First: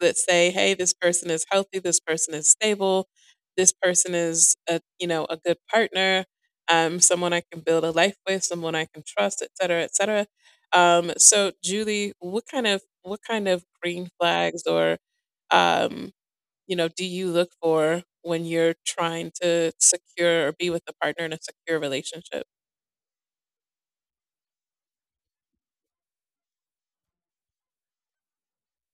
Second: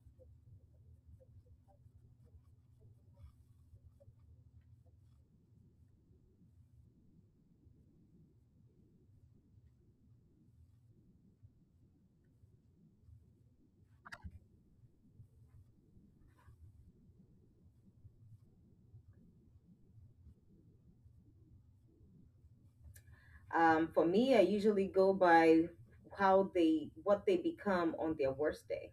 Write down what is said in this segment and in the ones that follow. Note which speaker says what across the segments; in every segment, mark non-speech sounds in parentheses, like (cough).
Speaker 1: that say, "Hey, this person is healthy, this person is stable, this person is a, you know, a good partner, someone I can build a life with, someone I can trust, et cetera, et cetera." So Julie, what kind of green flags or um, you know, do you look for when you're trying to secure or be with a partner in a secure relationship?
Speaker 2: For me, I usually go by how they what they become on their worst day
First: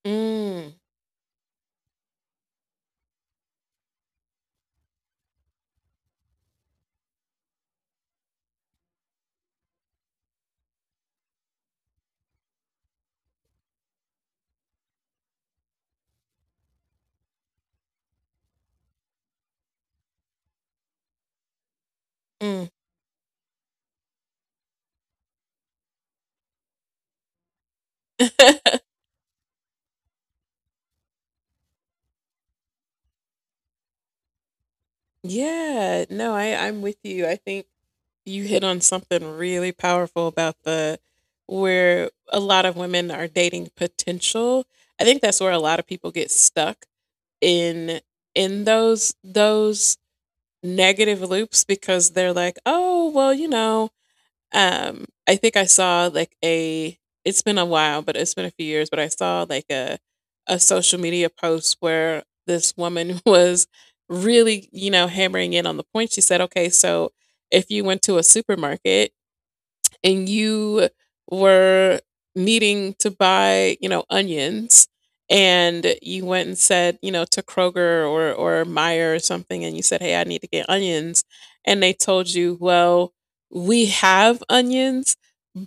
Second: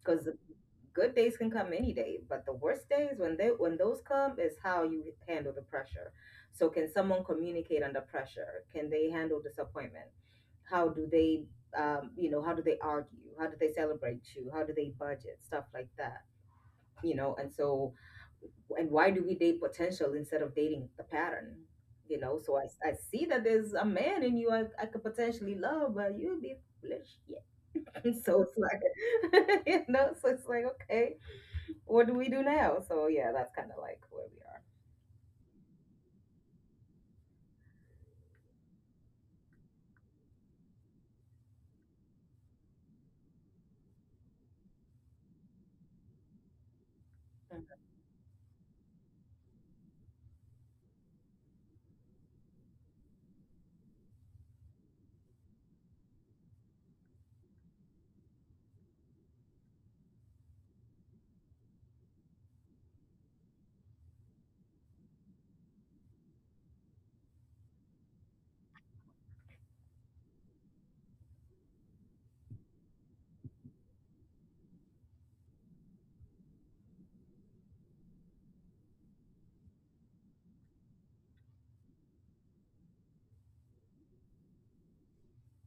Speaker 2: because the
Speaker 1: Mm,
Speaker 2: good days can come any day, but the worst days when they when those come is how you handle the pressure. So, can someone communicate under pressure? Can they handle disappointment? How do they, how do they argue? How do they celebrate you? How do they budget? Stuff like that. And so and why do we date potential instead of dating the pattern? So i,
Speaker 1: mm.
Speaker 2: I see that there's a man in you I could potentially love but you'd be foolish. Yeah. (laughs) And so it's
Speaker 1: (laughs)
Speaker 2: like, (laughs) so it's like, okay, what do we do now? So yeah, that's kind of like where we are.
Speaker 1: Yeah, no, I'm with you. I think you hit on something really powerful about the where a lot of women are dating potential. I think that's where a lot of people get stuck
Speaker 2: Mhm,
Speaker 1: in in those negative loops because they're like, "Oh, well, you know, I think I saw like a it's been a few years, but I saw like a social media post where this woman (laughs) was really, you know, hammering in on the point." She said, "Okay, so if you went to a supermarket and you were needing to buy, you know, onions and you went and said, you know, to Kroger or Meijer or something and you said, 'Hey, I need to get onions.' And they told you, 'Well, we have onions,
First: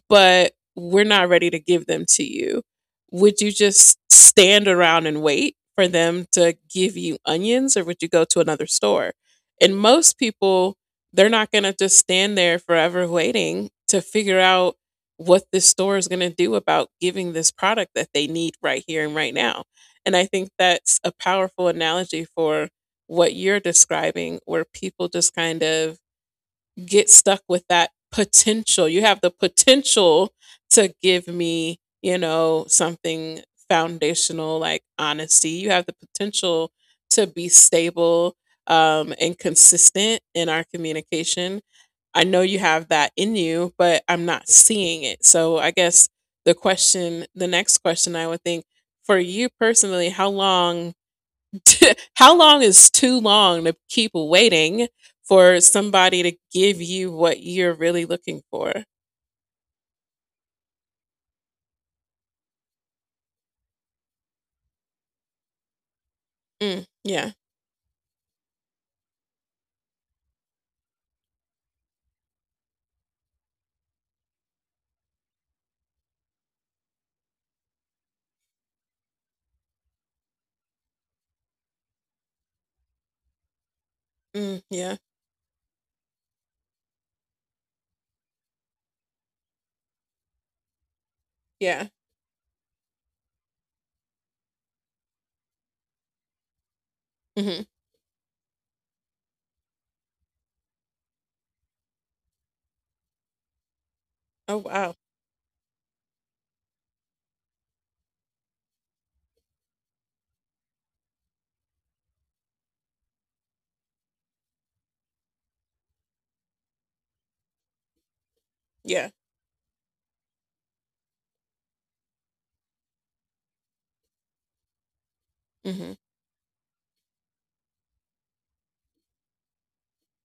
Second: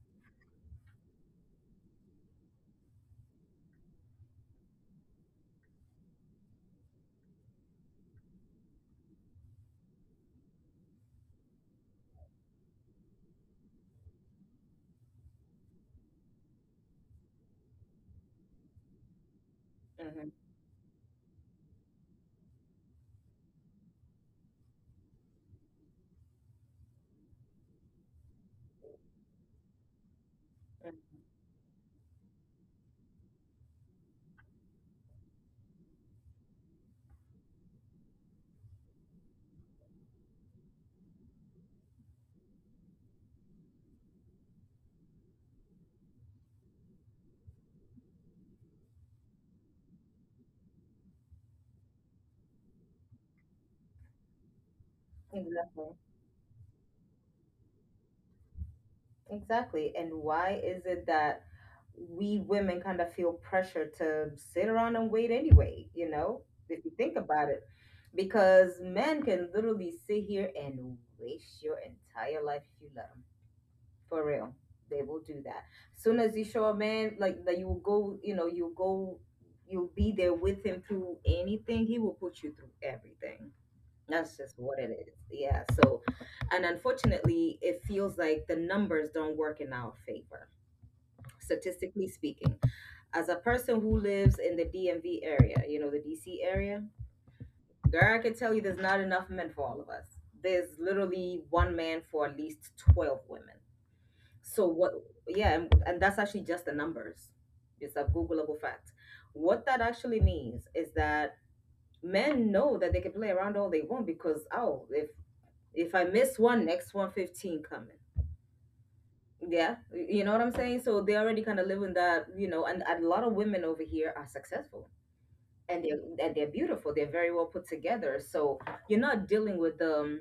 Speaker 1: but we're not ready to give them to you.' Would you just stand around and wait for them to give you onions or would you go to another store?" And most people, they're not going to just stand there forever waiting to figure out what this store is going to do about giving this product that they need right here and right now. And I
Speaker 2: mhm,
Speaker 1: think that's a powerful analogy for what you're describing, where people just kind of get stuck with that potential. You have the potential to
Speaker 2: mhm.
Speaker 1: give me, you know, something foundational like honesty. You have the potential to be stable and consistent in our communication. I know you have that in you, but I'm not seeing it. So I guess the next question I would think for you personally, how long, (laughs) how long is too long to keep waiting for
Speaker 2: Exactly.
Speaker 1: somebody to give you what you're really looking for?
Speaker 2: Exactly. And why is it that we women kind of feel pressure to sit around and wait anyway,
Speaker 1: Mm,
Speaker 2: if you think
Speaker 1: yeah.
Speaker 2: about it? Because men can literally sit here and waste your entire life if you let them. For real. They will do that. Soon as you show a man like that you will go, you'll go, you'll be there with him through anything, he will put you through everything. That's just
Speaker 1: Mm,
Speaker 2: what it
Speaker 1: yeah.
Speaker 2: is. Yeah. So, and unfortunately, it feels like the numbers don't work in our favor,
Speaker 1: Yeah.
Speaker 2: statistically speaking. As a person who lives in the DMV area, the DC area,
Speaker 1: Hmm.
Speaker 2: girl, I can tell you there's not enough men for all of us. There's literally one man for at least 12 women.
Speaker 1: Oh,
Speaker 2: So,
Speaker 1: wow.
Speaker 2: what, yeah, and that's actually just the numbers. It's a Googleable fact. What that actually means is that men know that they can play around all they want because, oh, if I miss one, next 115 coming.
Speaker 1: Yeah.
Speaker 2: Yeah, you know what I'm saying. So they already kind of live in that, and a lot of women over here are successful, and
Speaker 1: Hmm.
Speaker 2: they and they're beautiful. They're very well put together. So you're not dealing with the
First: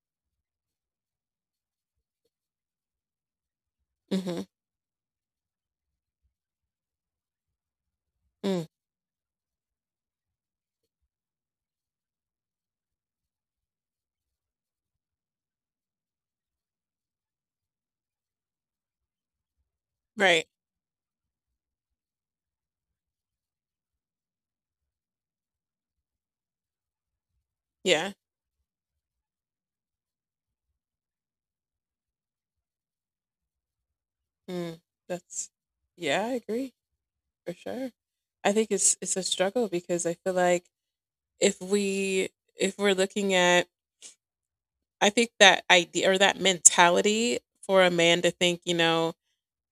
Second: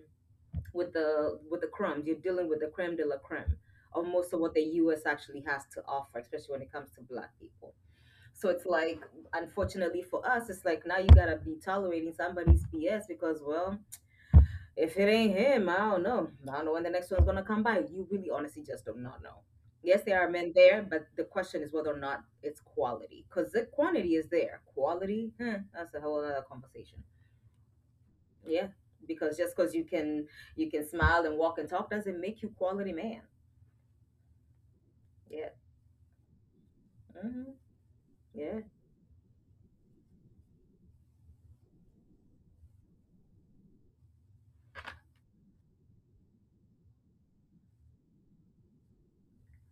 Speaker 2: with the crumbs. You're dealing with the creme de la creme of most of
Speaker 1: Hmm.
Speaker 2: what the U.S. actually has to offer, especially when it comes to Black people. So it's
Speaker 1: Mm,
Speaker 2: like, unfortunately for us, it's like now you gotta be tolerating somebody's BS because well, if it ain't him, I don't know. I don't know when the next one's gonna come by. You really honestly just do not know. Yes, there are
Speaker 1: right.
Speaker 2: men there, but the question is whether or not it's quality. Because the quantity is there. Quality, huh, that's a whole other conversation.
Speaker 1: Yeah.
Speaker 2: Yeah. Because just because you can smile and walk and talk doesn't make you quality man.
Speaker 1: Mm,
Speaker 2: Yeah.
Speaker 1: that's, yeah, I agree
Speaker 2: Mm-hmm.
Speaker 1: for sure. I
Speaker 2: Yeah.
Speaker 1: think it's a struggle because I feel like if we if we're looking at I think that idea or that mentality for a man to think, you know,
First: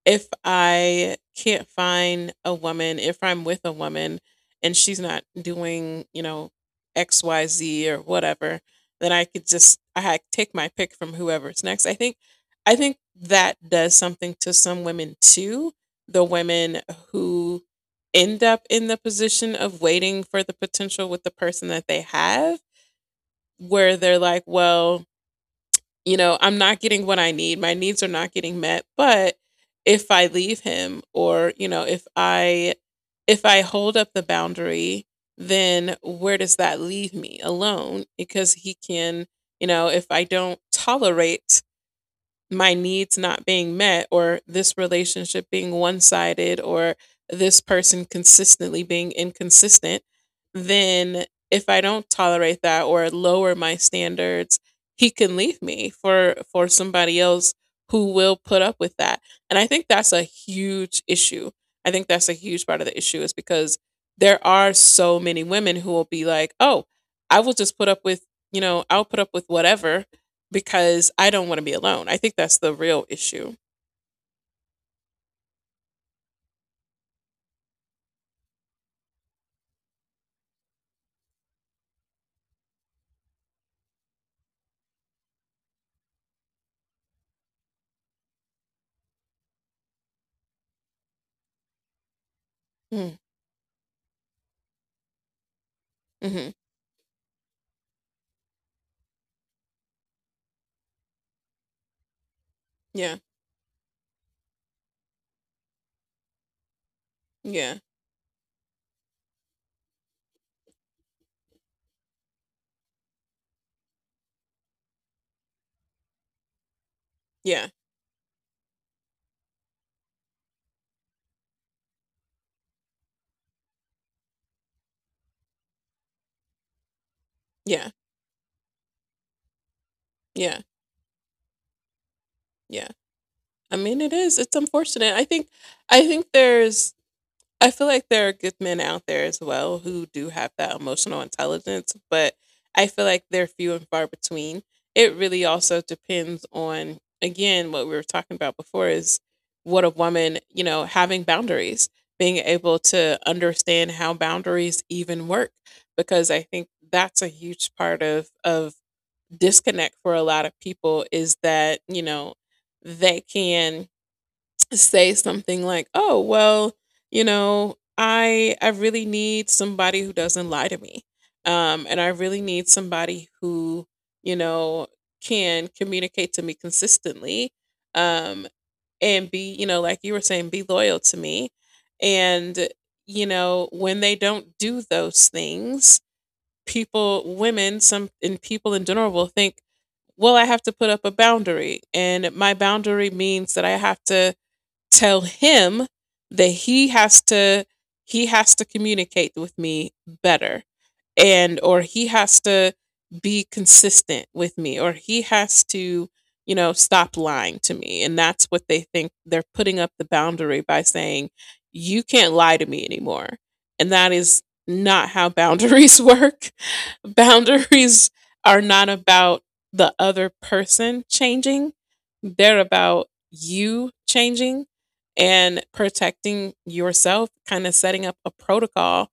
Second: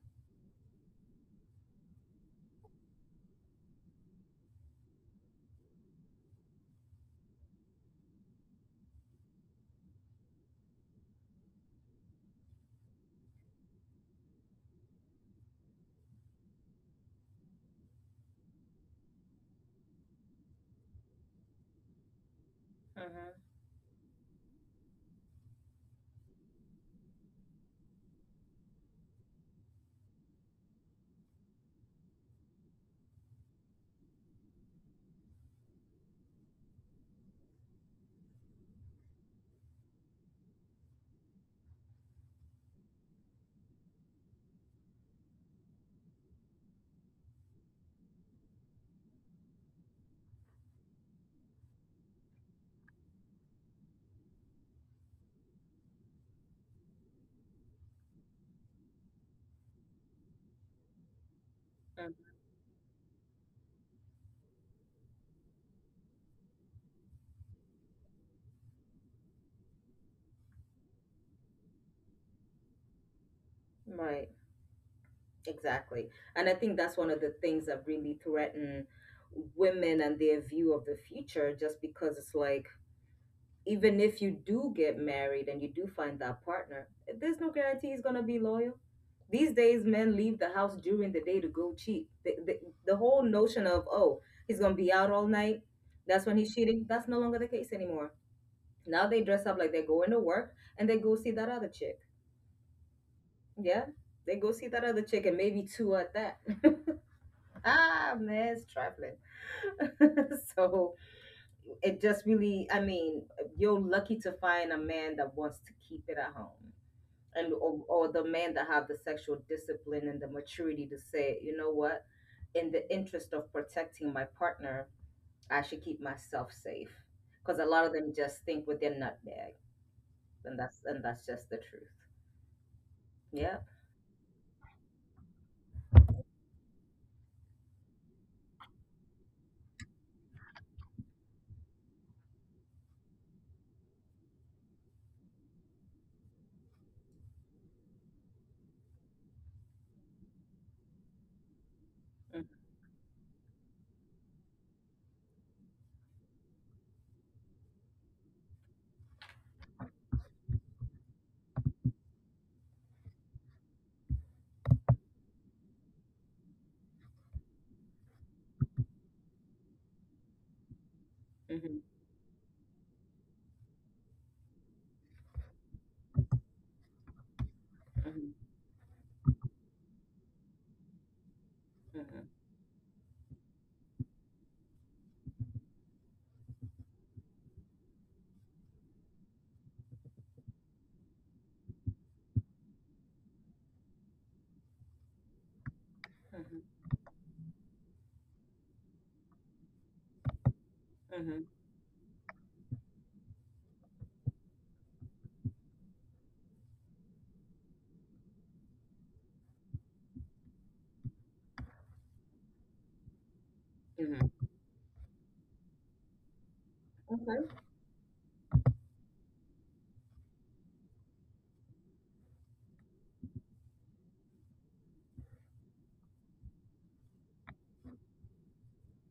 Speaker 1: if I can't find a woman, if I'm with a woman and she's not doing, you know, XYZ or whatever, then I could just I had take my pick from whoever's next. I think that does something to some women too. The women who end up in the position of waiting for the potential with the person that they have
Speaker 2: Mm-hmm.
Speaker 1: where they're like, well, you know, I'm not getting what I need. My needs are not getting met. But if I leave him or, you know, if I hold up the boundary, then where does that leave me? Alone? Because he can, you know, if I don't tolerate my needs not being met or this relationship being one-sided or this person consistently being inconsistent, then if I don't tolerate that or lower my standards, he can leave me for somebody else who will put up with that. And I think that's a huge issue. I think that's a huge part of the issue is because there are so many women who will be like, "Oh, I will just put up with, you know, I'll put up with whatever because I don't want to be alone." I think that's the real issue.
Speaker 2: Hmm. Right. Exactly. And I think that's one of the things that really threaten women and their view of the future just because it's like even if you do get married and you do find that partner, there's no guarantee he's gonna be loyal. These days, men leave the house during the day to go cheat. The whole notion of, oh, he's gonna be out all night, that's when he's
Speaker 1: Mm-hmm.
Speaker 2: cheating, that's no longer the case anymore. Now they dress up like they're going to work and they go see that other chick.
Speaker 1: Yeah,
Speaker 2: Yeah? They go see that other chick and maybe two at that. (laughs)
Speaker 1: yeah,
Speaker 2: Ah, man, it's trifling. (laughs) So, it just really, I mean, you're lucky to find a man that wants to keep it at home and
Speaker 1: yeah,
Speaker 2: or the man that have the sexual discipline and the maturity to say, you know what, in the interest of protecting my partner, I should keep myself safe, because a lot
Speaker 1: yeah,
Speaker 2: of them just think with their nutmeg. and
Speaker 1: yeah,
Speaker 2: that's and that's just the truth.
Speaker 1: yeah.
Speaker 2: Yeah.
Speaker 1: I mean, it is. It's unfortunate. I think there's I feel like there are good men out there as well who do have that emotional intelligence, but I feel like they're few and far between. It really also depends on, again, what we were talking about before is what a woman, you know, having boundaries, being
Speaker 2: Mm-hmm,
Speaker 1: able to understand how boundaries even work, because I think that's a huge part of disconnect for a lot of people is that, you know, they can say something like, "Oh, well, you know, I really need somebody who doesn't lie to me.
Speaker 2: mm-hmm,
Speaker 1: And I really need somebody who, you know, can communicate to me consistently,
Speaker 2: mm-hmm,
Speaker 1: um and be, you know, like you were saying, be loyal to me." And you know, when they don't do those things, people, women, some and people in general will think, "Well, I have to put up a boundary." And my boundary means that I have to tell him that
Speaker 2: mm-hmm,
Speaker 1: he has to communicate with me better
Speaker 2: mm-hmm,
Speaker 1: and or he has to be consistent with me or he has to you know stop lying to me, and that's what they think they're putting up the boundary by saying you can't lie to me anymore, and that is
Speaker 2: mm-hmm.
Speaker 1: not how boundaries (laughs) work.
Speaker 2: Okay.
Speaker 1: Boundaries are not about the other person changing, they're about you changing and protecting yourself, kind of setting up a protocol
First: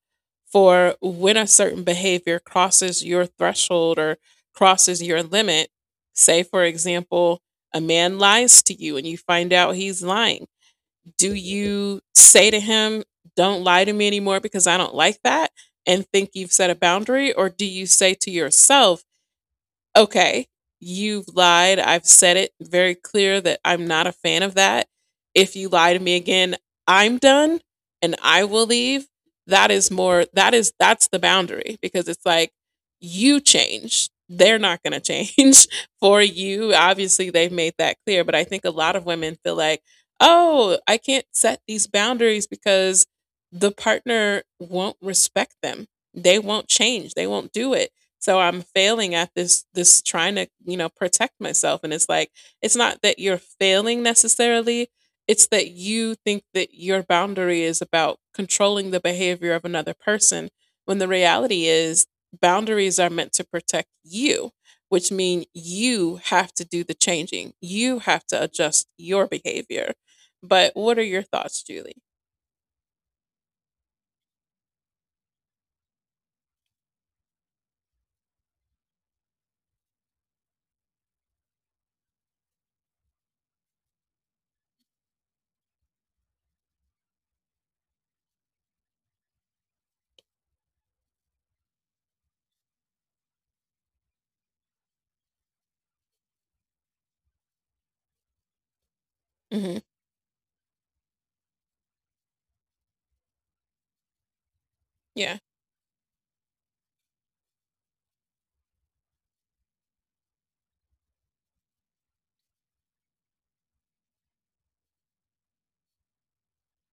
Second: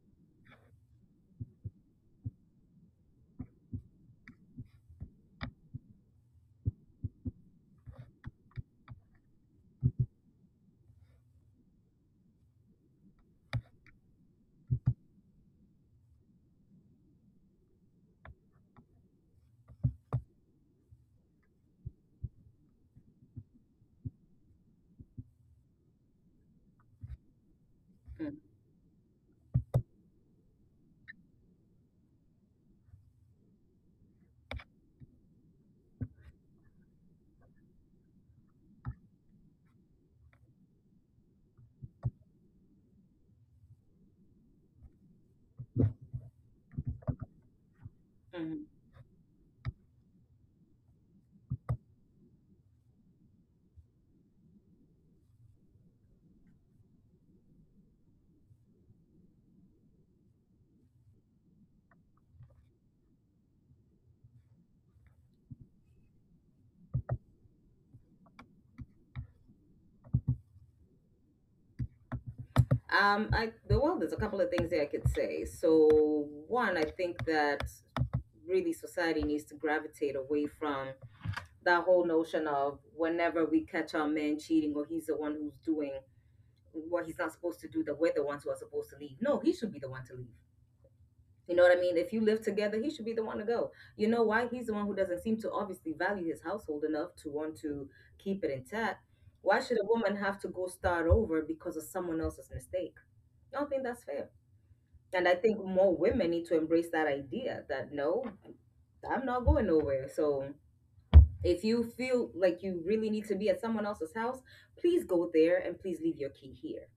Speaker 1: for when a certain behavior crosses your threshold or crosses your limit. Say, for example, a man lies to you and you find out he's lying. Do you say to him, "Don't lie to me anymore because I don't like that?" And think you've set a boundary? Or do you say to yourself, "Okay, you've lied. I've said it very clear that I'm not a fan of that. If you lie to me again, I'm done and
Speaker 2: Mm-hmm.
Speaker 1: I will leave." That is more that is That's the boundary because it's like you change. They're not going to change (laughs) for you. Obviously, they've made that clear, but I think a lot of women feel like, "Oh, I can't set these boundaries because the partner won't respect them. They won't change. They won't do it." So I'm
Speaker 2: Mm-hmm.
Speaker 1: failing at this this trying to, you know, protect myself, and it's like it's not that you're failing necessarily, it's that you think that your boundary is about controlling the behavior of another person when the reality is boundaries are meant to protect you, which mean you have to do the changing. You have to adjust your behavior. But what are your thoughts, Julie?
Speaker 2: I the- well, there's a couple of things that I could say. So, one, I think that really society needs to gravitate away from that whole notion of whenever we catch our man cheating or he's the one who's doing what he's not supposed to do, that we're the ones who are supposed to leave. No, he should be the one to leave. You know what I mean? If you live together, he should be the one to go. You know why? He's the one who doesn't seem to obviously value his household enough to want to keep it intact. Why should
Speaker 1: Hmm.
Speaker 2: a woman have to go start over because of someone else's mistake? I don't think that's fair. And I
Speaker 1: Yeah,
Speaker 2: think more women need to embrace that idea that no, I'm not going nowhere. So if you feel like you really need to be at someone else's house, please go there and please leave your key here.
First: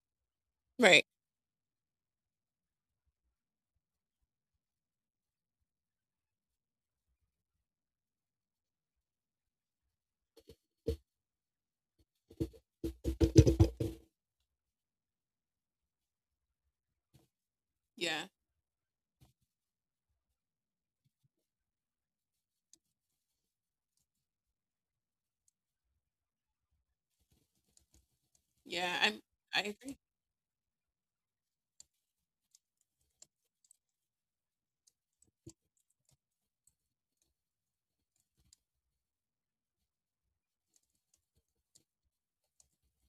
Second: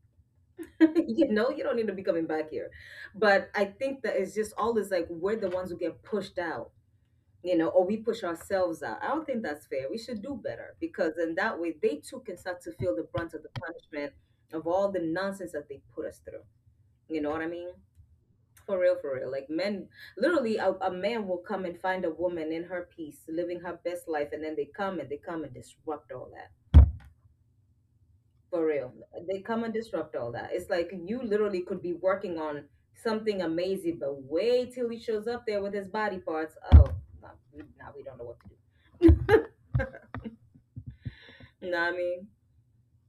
Speaker 2: (laughs)
Speaker 1: right.
Speaker 2: You know, you don't need to be coming back here. But I think that it's just always like we're the ones who get pushed out, or we push ourselves out. I don't think that's fair. We should do better because in that way they too can start to feel the brunt of the punishment of all the nonsense that they put us through. You know what I mean?
Speaker 1: Yeah,
Speaker 2: For real, for real. Like men, literally, a man will come and find a woman in her peace, living her best life, and then they come and disrupt all that. For real,
Speaker 1: yeah.
Speaker 2: they
Speaker 1: I
Speaker 2: come and
Speaker 1: agree.
Speaker 2: disrupt all that. It's like you literally could be working on something amazing, but wait till he shows up there with his body parts. Oh, now we, nah, we don't know what to do. You know what I mean?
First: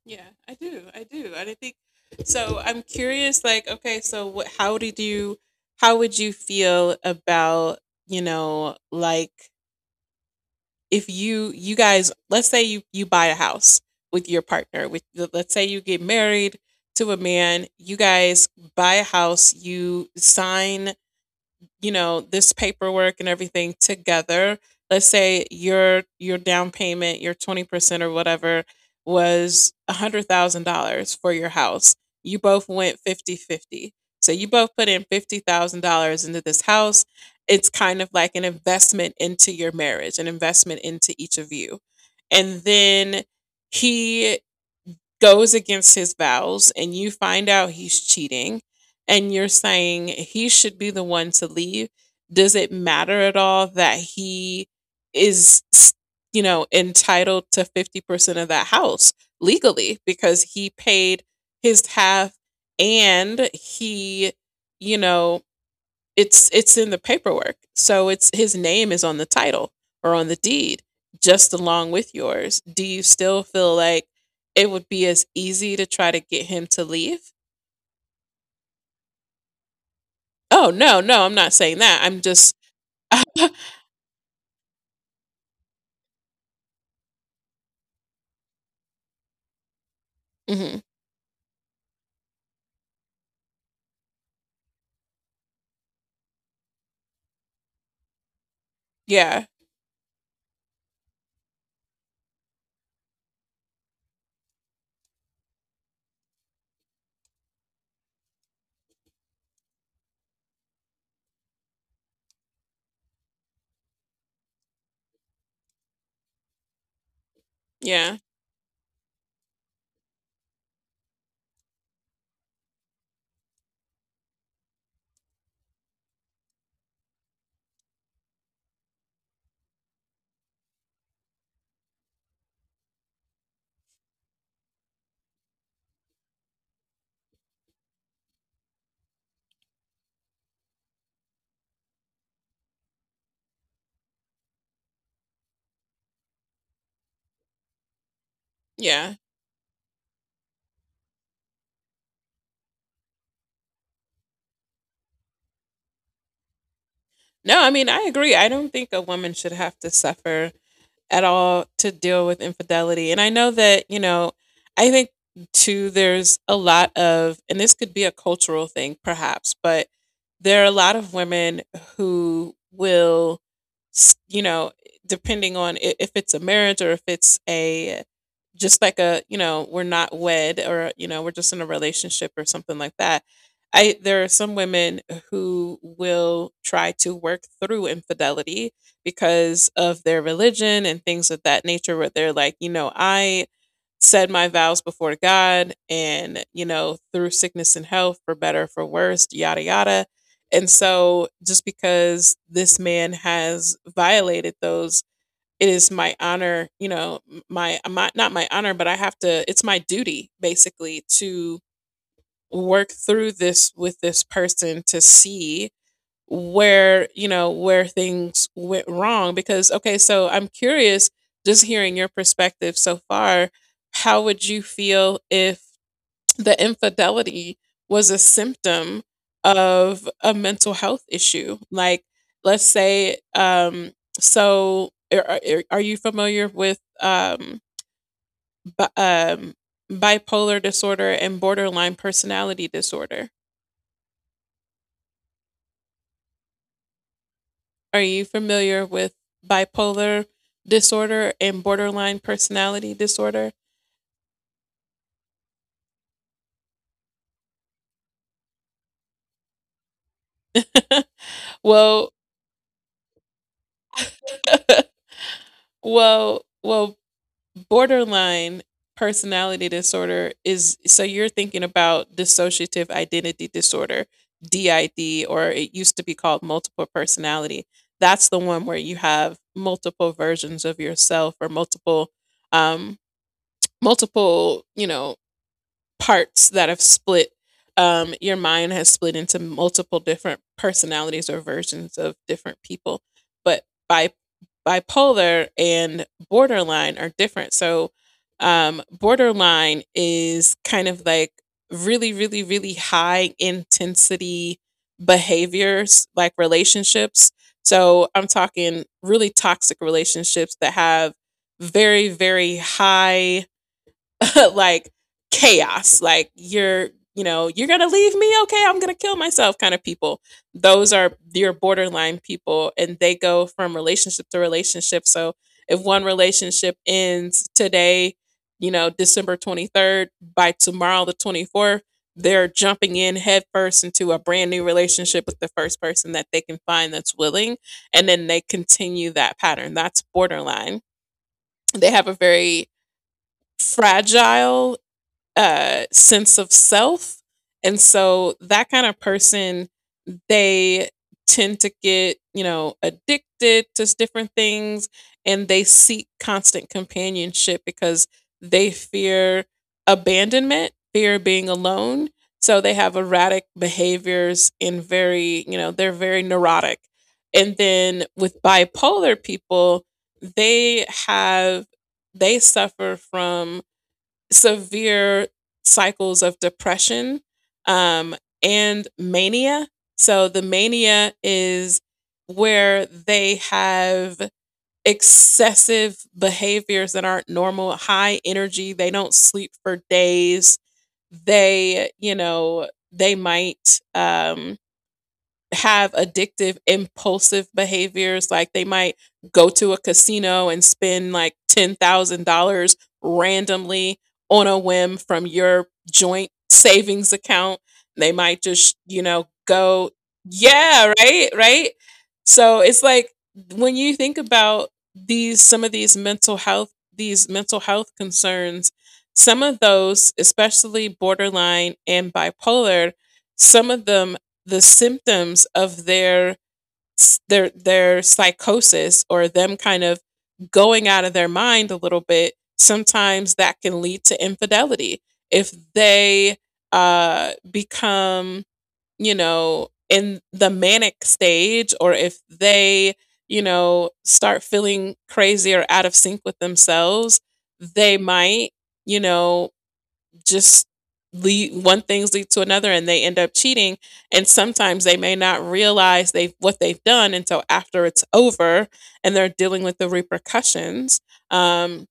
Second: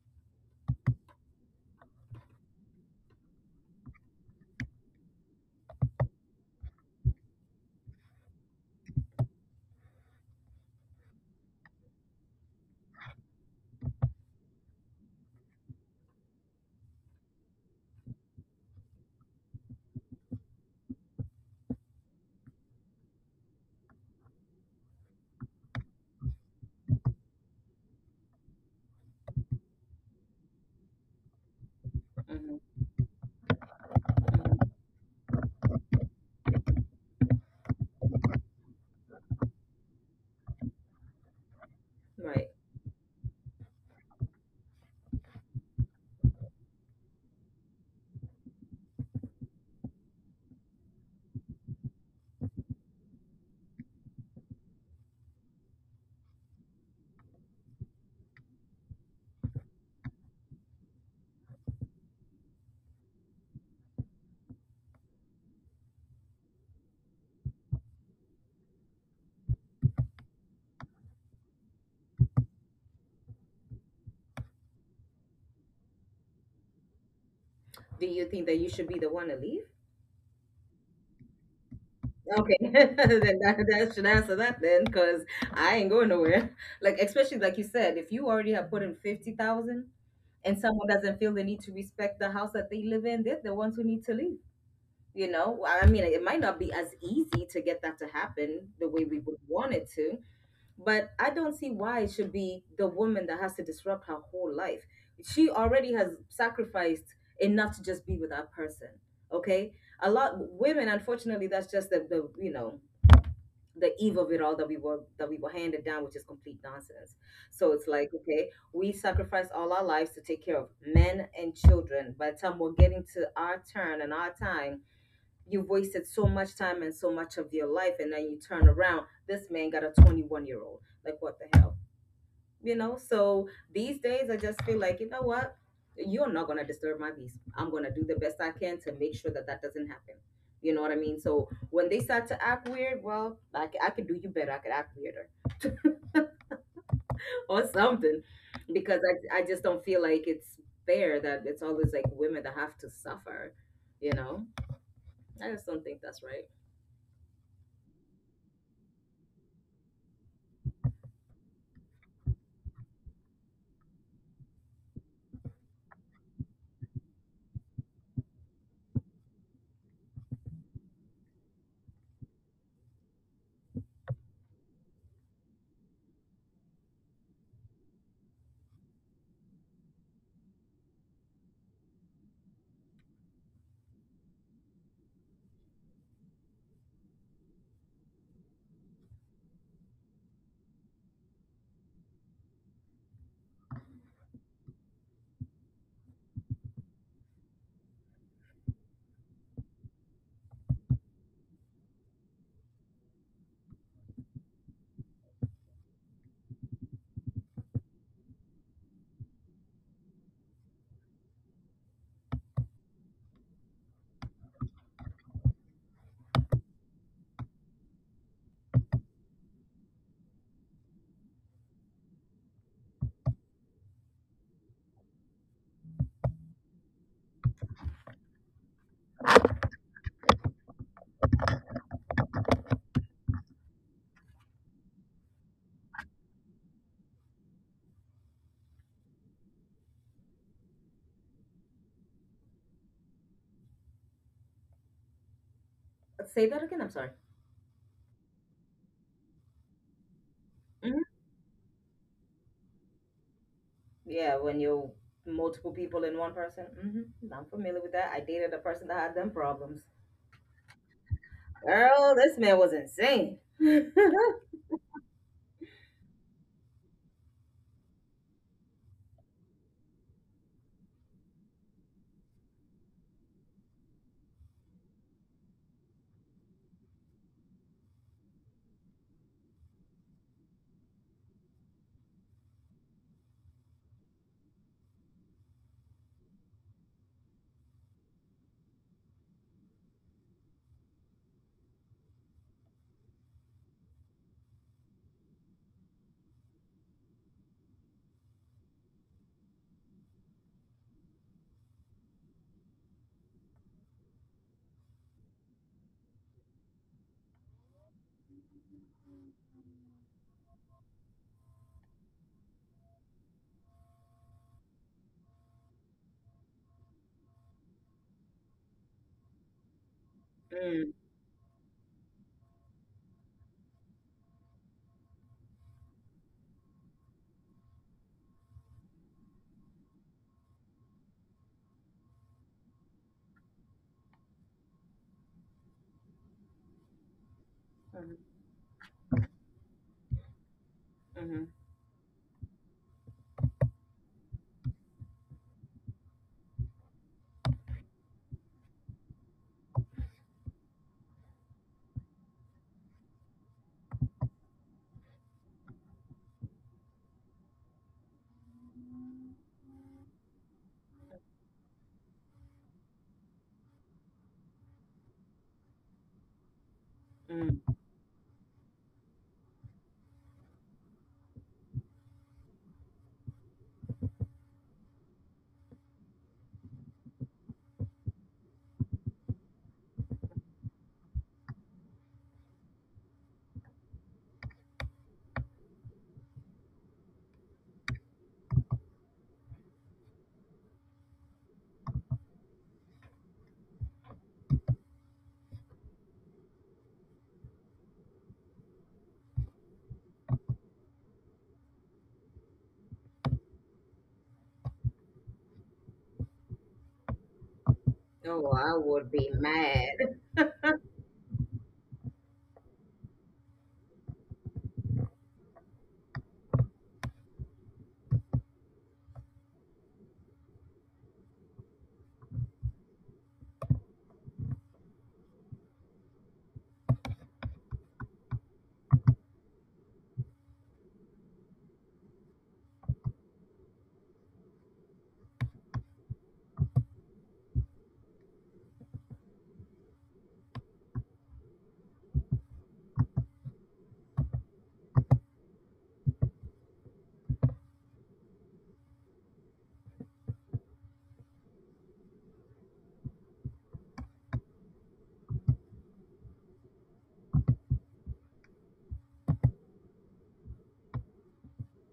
Speaker 1: Yeah, I do. I do. And I think, so I'm curious, like, okay, so what, how did you how would you feel about, you know, like if you you guys let's say you buy a house with your partner, with let's say you get married to a man, you guys buy a house, you sign, you know, this paperwork and everything together. Let's say your down payment, your 20% or whatever was $100,000 for your house.
Speaker 2: Hmm.
Speaker 1: You
Speaker 2: Hmm.
Speaker 1: both went 50 50, so you both put in $50,000 into this house. It's kind of like an investment into your marriage, an investment into each of you.
Speaker 2: Right.
Speaker 1: And then he goes against his vows and you find out he's cheating and you're saying he should be the one to leave, does it matter at all that he is, you know, entitled to 50% of that house legally because he paid his half and he, you know, it's in the paperwork. So it's his name is on the title or on the deed, just along with yours. Do you still feel like it would be as easy to try to get him to leave?
Speaker 2: Do you think that you should be the one to leave?
Speaker 1: Oh no, no, I'm not saying that. I'm
Speaker 2: Okay,
Speaker 1: just
Speaker 2: (laughs) then that should answer that then, because I ain't going nowhere. Like, especially like you said, if you already have put in 50,000 and
Speaker 1: mhm.
Speaker 2: someone doesn't feel the need to respect the house that they live in, they're the ones who need to leave. You know, well, I mean, it might not be as easy to get that to happen the way we would
Speaker 1: Yeah,
Speaker 2: want it to, but I don't see why it should be the woman that has to disrupt her whole life. She already has sacrificed enough to just be with that person. Okay, a lot women, unfortunately, that's just the you know the eve of it all that we were handed down, which is complete nonsense. So it's like,
Speaker 1: yeah,
Speaker 2: okay, we sacrifice all our lives to take care of men and children. By the time we're getting to our turn and our time, you've wasted so much time and so much of your life, and then you turn around, this man got a 21-year-old. Like what the hell? So these days I just feel like, you know what, you're not going to disturb my peace. I'm going to do the best I can to make sure that that doesn't happen, you know what I mean. So when they start to act weird, well I could do you better. I could act weirder (laughs) or something because
Speaker 1: yeah.
Speaker 2: I just don't feel like it's fair that it's always like women that have to suffer, you know I just don't think that's right.
Speaker 1: No, I mean I agree. I don't think a woman should have to suffer at all to deal with infidelity. And I know that, you know, I think too there's a lot of, and this could be a cultural thing perhaps, but there are a lot of women who will s- you know depending on I- if it's a marriage or if it's a just like a you know we're not wed or you know we're just in a relationship or something like that, I there are some women who will try to work through infidelity because of their religion and things of that nature, where they're like, you know, I said my vows before God and, you know, through sickness and health, for better, for worse, yada, yada. And so just because this man has violated those, it is my honor, you know, not my honor, but I have to, it's my duty basically to work through this with this person to see where you know where things went wrong because okay, so I'm curious, just hearing your perspective so far, how would you feel if the infidelity was a symptom of a mental health issue? Like, let's say, so are you familiar with bi- um bipolar disorder and borderline personality disorder?
Speaker 2: Say that again, I'm sorry.
Speaker 1: Are you familiar with bipolar
Speaker 2: Mhm.
Speaker 1: disorder and borderline personality disorder?
Speaker 2: Yeah, when you're multiple people in one person. Hmm. I'm familiar with that. I dated a person that had them problems. Girl,
Speaker 1: Well,
Speaker 2: this man was insane. (laughs)
Speaker 1: well, borderline personality disorder is, so you're thinking about dissociative identity disorder, DID, or it used to be called multiple personality. That's the one where you have multiple versions of yourself or um multiple, you know, parts that have split. Your mind has split into multiple different personalities or versions of different people. But bi- bipolar and borderline are different. So borderline is kind of like really, really, really high intensity behaviors, like relationships. So I'm talking really toxic relationships that have very, very high (laughs) like chaos, like you're, you know, you're going to leave me. Okay, I'm going to kill myself kind of people.
Speaker 2: Mm,
Speaker 1: Those are your borderline people, and they go from relationship to relationship. So if one relationship ends today, you know, December 23rd, by tomorrow, the 24th, they're jumping in headfirst into a brand new relationship with the first person that they can find that's willing. And
Speaker 2: mhm,
Speaker 1: then they continue that pattern. That's borderline.
Speaker 2: mhm,
Speaker 1: They have a very fragile sense of self. And so that kind of person, they tend to get, you know, addicted to different things, and they seek constant companionship because they fear abandonment, fear being alone. So they have erratic behaviors and very, you know, they're very neurotic. And
Speaker 2: mm.
Speaker 1: then with bipolar people, they have, they suffer from severe cycles of depression um, and mania. So the mania is where they have excessive behaviors that aren't normal, high energy, they don't sleep for days. They, you know, they might have addictive impulsive behaviors, like they might go to a casino and spend like $10,000 randomly on a whim from your joint savings account. They might
Speaker 2: Oh,
Speaker 1: just,
Speaker 2: I
Speaker 1: you
Speaker 2: would
Speaker 1: know,
Speaker 2: be
Speaker 1: go.
Speaker 2: mad.
Speaker 1: Yeah, right, right. So it's like, when you think about these some of these mental health concerns, some of those, especially borderline and bipolar, some of them, the symptoms of their their psychosis or them kind of going out of their mind a little bit, sometimes that can lead to infidelity. If they become, you know, in the manic stage, or if they, you know, start feeling crazy or out of sync with themselves, they might, you know, just lead, one things lead to another, and they end up cheating. And sometimes they may not realize they what they've done until after it's over and they're dealing with the repercussions. um,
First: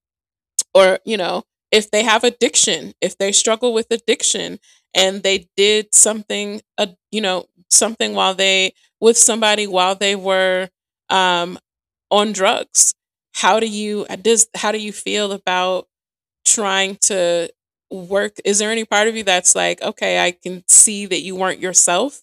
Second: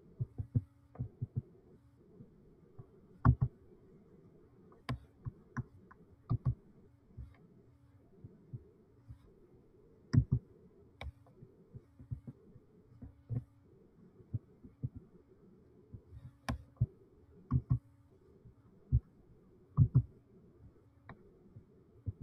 Speaker 1: or, you know, if they have addiction, if they struggle with addiction, and they did something, you know, something while they, with somebody while they were, um, on drugs. How do you feel about trying to work, is there any part of you that's like, okay, I can see that you weren't yourself,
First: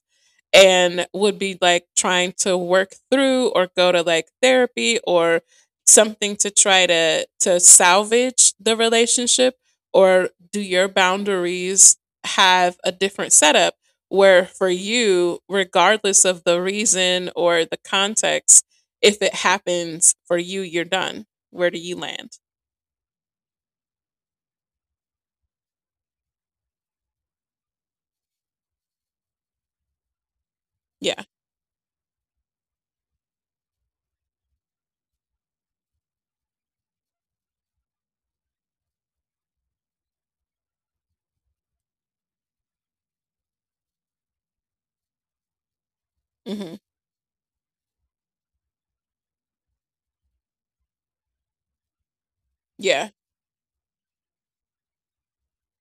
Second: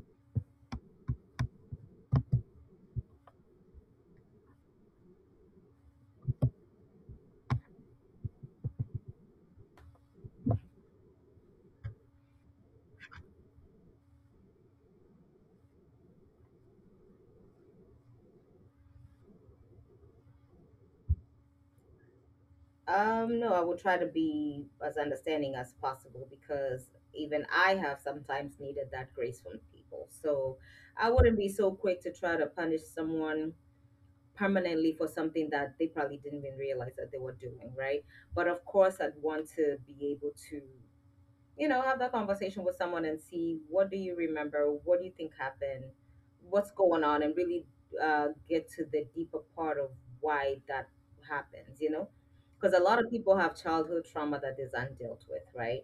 Speaker 1: and would be like trying to work through or go to like therapy or something to try to salvage the relationship? Or do your boundaries have a different setup where for you, regardless of the reason or the context, if it happens, for you, you're done? Where do you land?
Speaker 2: No, I would try to be as understanding as possible because even I have sometimes needed that grace from people. So I
Speaker 1: Yeah.
Speaker 2: wouldn't be so quick to try to punish someone permanently for something that they probably didn't even realize that they were doing, right? But of course, I'd want to be able to, have that conversation with someone and see what do you remember, what do you think happened, what's
Speaker 1: Hmm.
Speaker 2: going on, and really get to the deeper part of why that happens, you know? Because a lot of
Speaker 1: Yeah.
Speaker 2: people have childhood trauma that is undealt with, right?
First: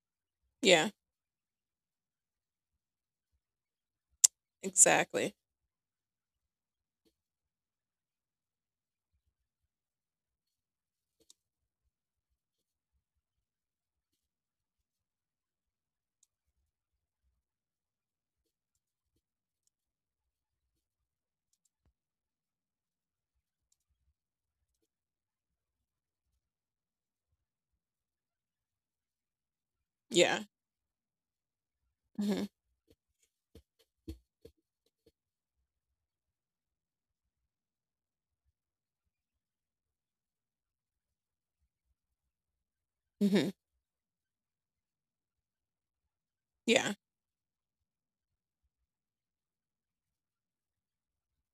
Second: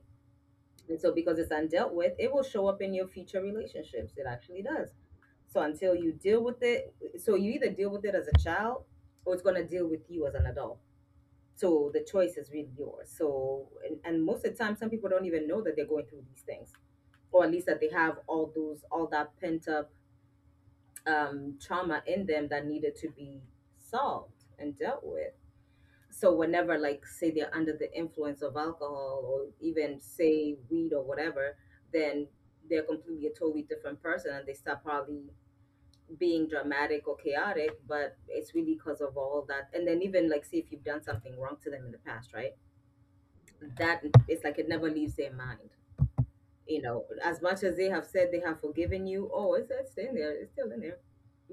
Speaker 1: Yeah,
Speaker 2: And so, because it's undealt with, it will show up in your future relationships. It actually does,
Speaker 1: exactly.
Speaker 2: so until you deal with it, so you either deal with it as a child or it's going to deal with you as an adult. So the choice is really yours. So, and most of the time, some people don't even know that they're going through these things, or at least that they have all those, all that pent up trauma in them that needed to be solved and dealt with. So, whenever, like, say they're under the influence of alcohol or even
Speaker 1: Yeah.
Speaker 2: say weed or whatever, then
Speaker 1: Mhm.
Speaker 2: they're completely a totally different person and they start probably being dramatic or chaotic, but it's really because of all that. And then even like say if you've done something wrong to them in the past, right?
Speaker 1: Mhm.
Speaker 2: That it's like it never leaves their mind. You
Speaker 1: Yeah.
Speaker 2: know, as much as they have said they have forgiven you, oh, it's in there, it's still in there,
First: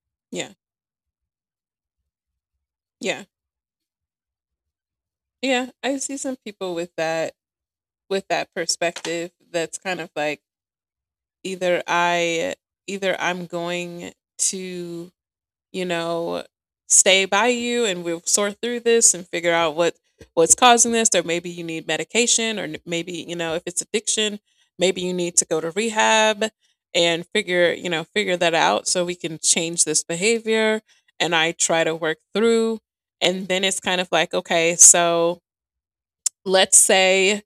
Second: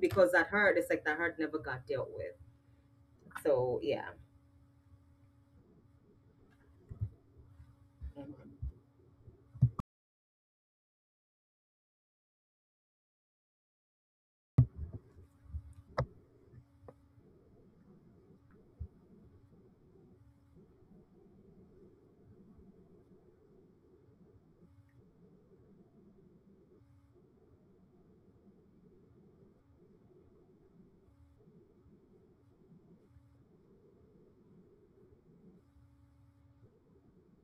Speaker 2: because that
Speaker 1: Yeah.
Speaker 2: hurt, it's like that hurt never got dealt with.
Speaker 1: Yeah.
Speaker 2: So yeah.
Speaker 1: Yeah, I see some people with that, with that
Speaker 2: hmm
Speaker 1: perspective that's kind of like, either I either I'm going to, you know, stay by you and we'll sort through this and figure out what, what's causing this, or maybe you need medication, or maybe, you know, if it's addiction, maybe you need to go to rehab and figure, you know, figure that out so we can change this behavior. And I try to work through. And then it's kind of like, okay, so let's say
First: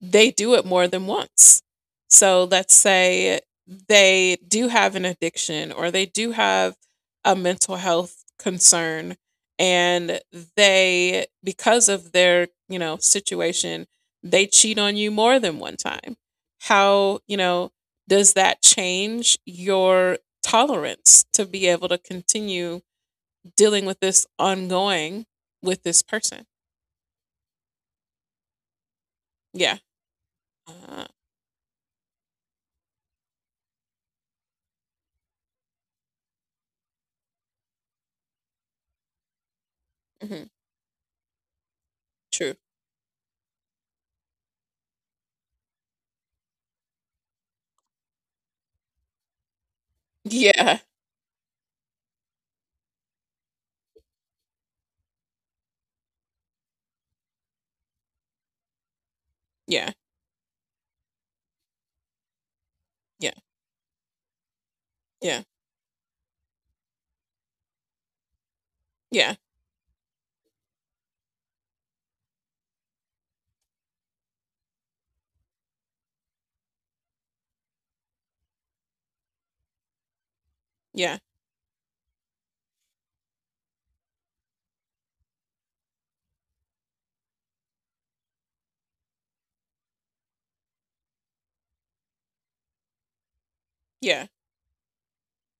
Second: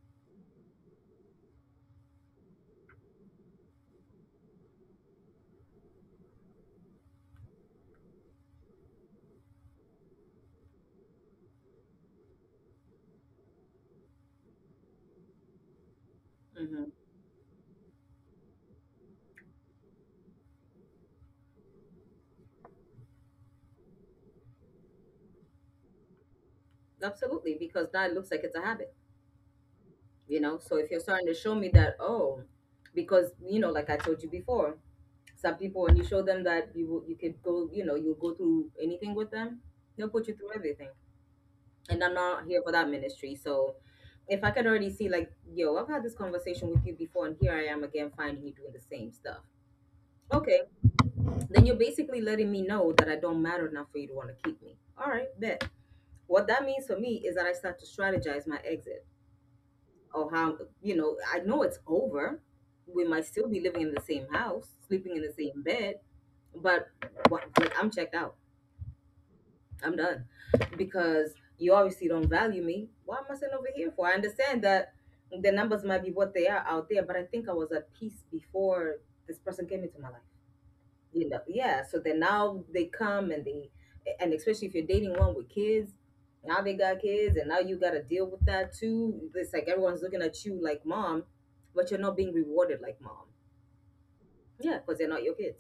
Speaker 1: they do it more than once. So let's say they do have an addiction, or they do have a mental health concern, and they, because of their, you know, situation, they cheat on you more than one time.
Speaker 2: hmm
Speaker 1: How, you know, does that change your tolerance to be able to continue dealing with this ongoing, with this person?
Speaker 2: Absolutely, because now it looks like it's a habit.
Speaker 1: Yeah.
Speaker 2: You know, so if you're
Speaker 1: Uh,
Speaker 2: starting to show me that, oh, because, you know, like I told you before, some people, when you show them that you could go, you know, you'll go through anything with them, they'll put you
Speaker 1: mhm.
Speaker 2: through everything. And I'm not
Speaker 1: True.
Speaker 2: here for that ministry. So if I could already see, like, yo, I've had this conversation with you before and here I am again finding you doing the same stuff,
Speaker 1: (laughs)
Speaker 2: okay,
Speaker 1: Yeah.
Speaker 2: then you're basically letting me know that I don't matter enough for you to want to keep me. All right, bet. What that means for me is that I start to strategize my exit,
Speaker 1: Yeah.
Speaker 2: or how, you know, I know it's over. We might
Speaker 1: Yeah.
Speaker 2: still be living in the same house, sleeping in the
Speaker 1: Yeah.
Speaker 2: same bed, but, what, like, I'm checked out.
Speaker 1: Yeah.
Speaker 2: I'm done. Because you obviously don't value me. Why am I sitting over here for? I understand that the numbers might be what they are out there, but I think I was at peace before this person came into my life.
Speaker 1: Yeah.
Speaker 2: You know. Yeah. So then now they come and they and especially if you're dating one with kids, now they got kids and now you got to deal with that too. It's like, everyone's looking at you like mom, but you're not being rewarded like mom.
Speaker 1: Yeah.
Speaker 2: Yeah, because they're not your kids.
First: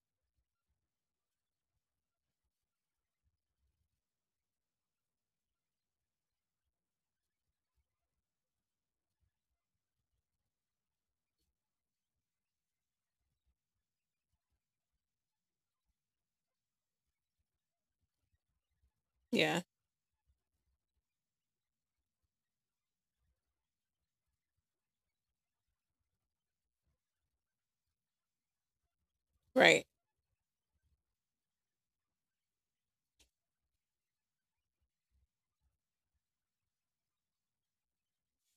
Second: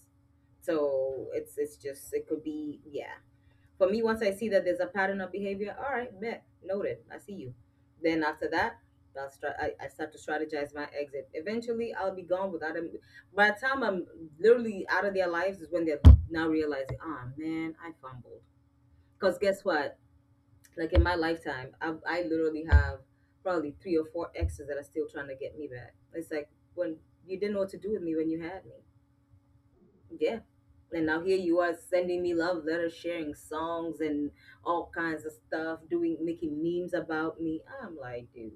Speaker 2: So it's just, it could be, yeah. For me, once I see that there's a pattern of behavior, all right, bet, noted, I see you. Then after that, I start to strategize my exit. Eventually, I'll be gone without them. By the time I'm literally out of their lives, is when they're now realizing, ah, man, I fumbled. Because
Speaker 1: Yeah.
Speaker 2: guess what? Like in my lifetime, I literally have probably three or four exes that are still trying to get me back. It's like when you didn't know what to do with me when you had me.
Speaker 1: Right.
Speaker 2: Yeah. And now here you are sending me love letters, sharing songs and all kinds of stuff, doing making memes about me. I'm like, dude,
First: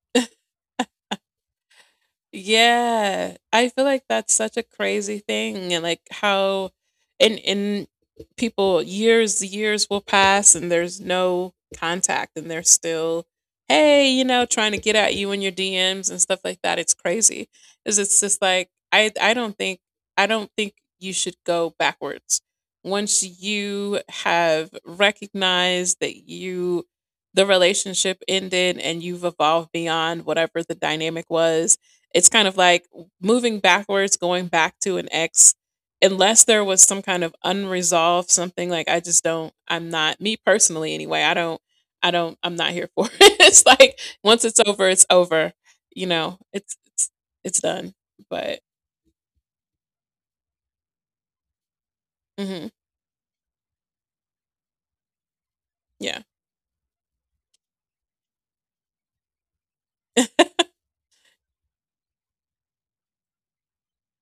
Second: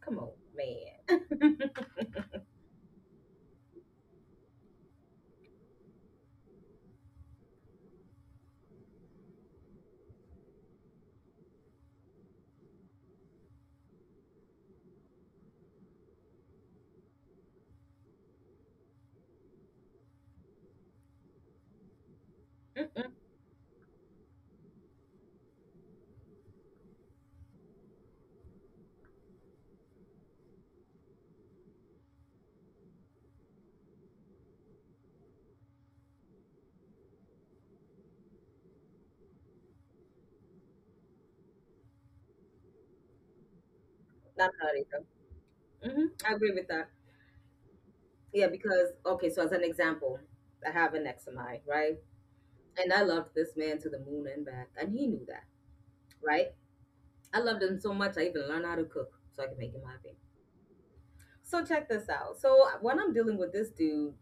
Speaker 2: come on, man. (laughs)
Speaker 1: Yeah, I feel like that's such a crazy thing. And like, how, and people, years will pass and there's no contact and they're still, hey, you know, trying to get at you in your DMs and stuff like that. It's crazy. Cuz it's just like, I don't think, I don't think you should go backwards.
Speaker 2: Mm-mm,
Speaker 1: Once you have recognized that you the relationship ended and you've evolved beyond whatever the dynamic was, it's kind of like moving backwards, going back to an ex, unless there was some kind of unresolved something. Like, I just don't. I'm not, me personally anyway, I don't. I don't. I'm not here for (laughs) it. It's like, once
Speaker 2: I'm
Speaker 1: it's
Speaker 2: not
Speaker 1: over, it's
Speaker 2: either.
Speaker 1: over. You
Speaker 2: I
Speaker 1: know,
Speaker 2: agree with
Speaker 1: it's
Speaker 2: that.
Speaker 1: it's it's done.
Speaker 2: Yeah,
Speaker 1: But
Speaker 2: because okay, so as an example, I have an ex of mine, right?
Speaker 1: hmm.
Speaker 2: And I loved this man to the moon and back, and he knew that,
Speaker 1: Yeah.
Speaker 2: right? I loved him so much I even learned how to cook so I could make him happy. So check this out. So when I'm dealing with this dude,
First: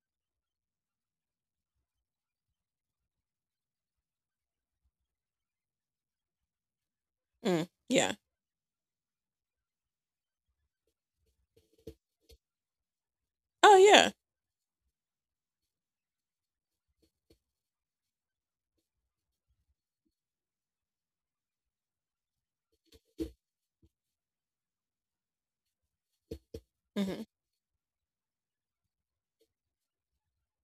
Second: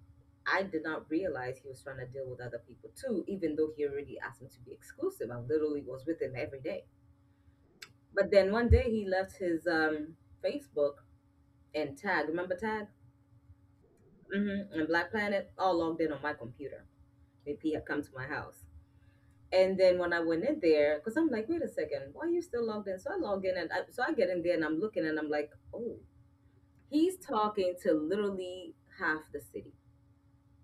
Speaker 2: I did not realize he was trying to deal with other people too, even though he already asked me to be exclusive. I literally was with him every day.
Speaker 1: Mm, yeah.
Speaker 2: But then one day he left his Facebook and Tag. Remember Tag?
Speaker 1: Oh yeah.
Speaker 2: Mm-hmm. And Black Planet, all logged in on my computer. If he had come to my house. And then when I went in there, because I'm like, wait a second, why are you still logged in? So I log in, so I get in there and I'm looking and I'm like, oh, he's
Speaker 1: Hmm.
Speaker 2: talking to literally half the city.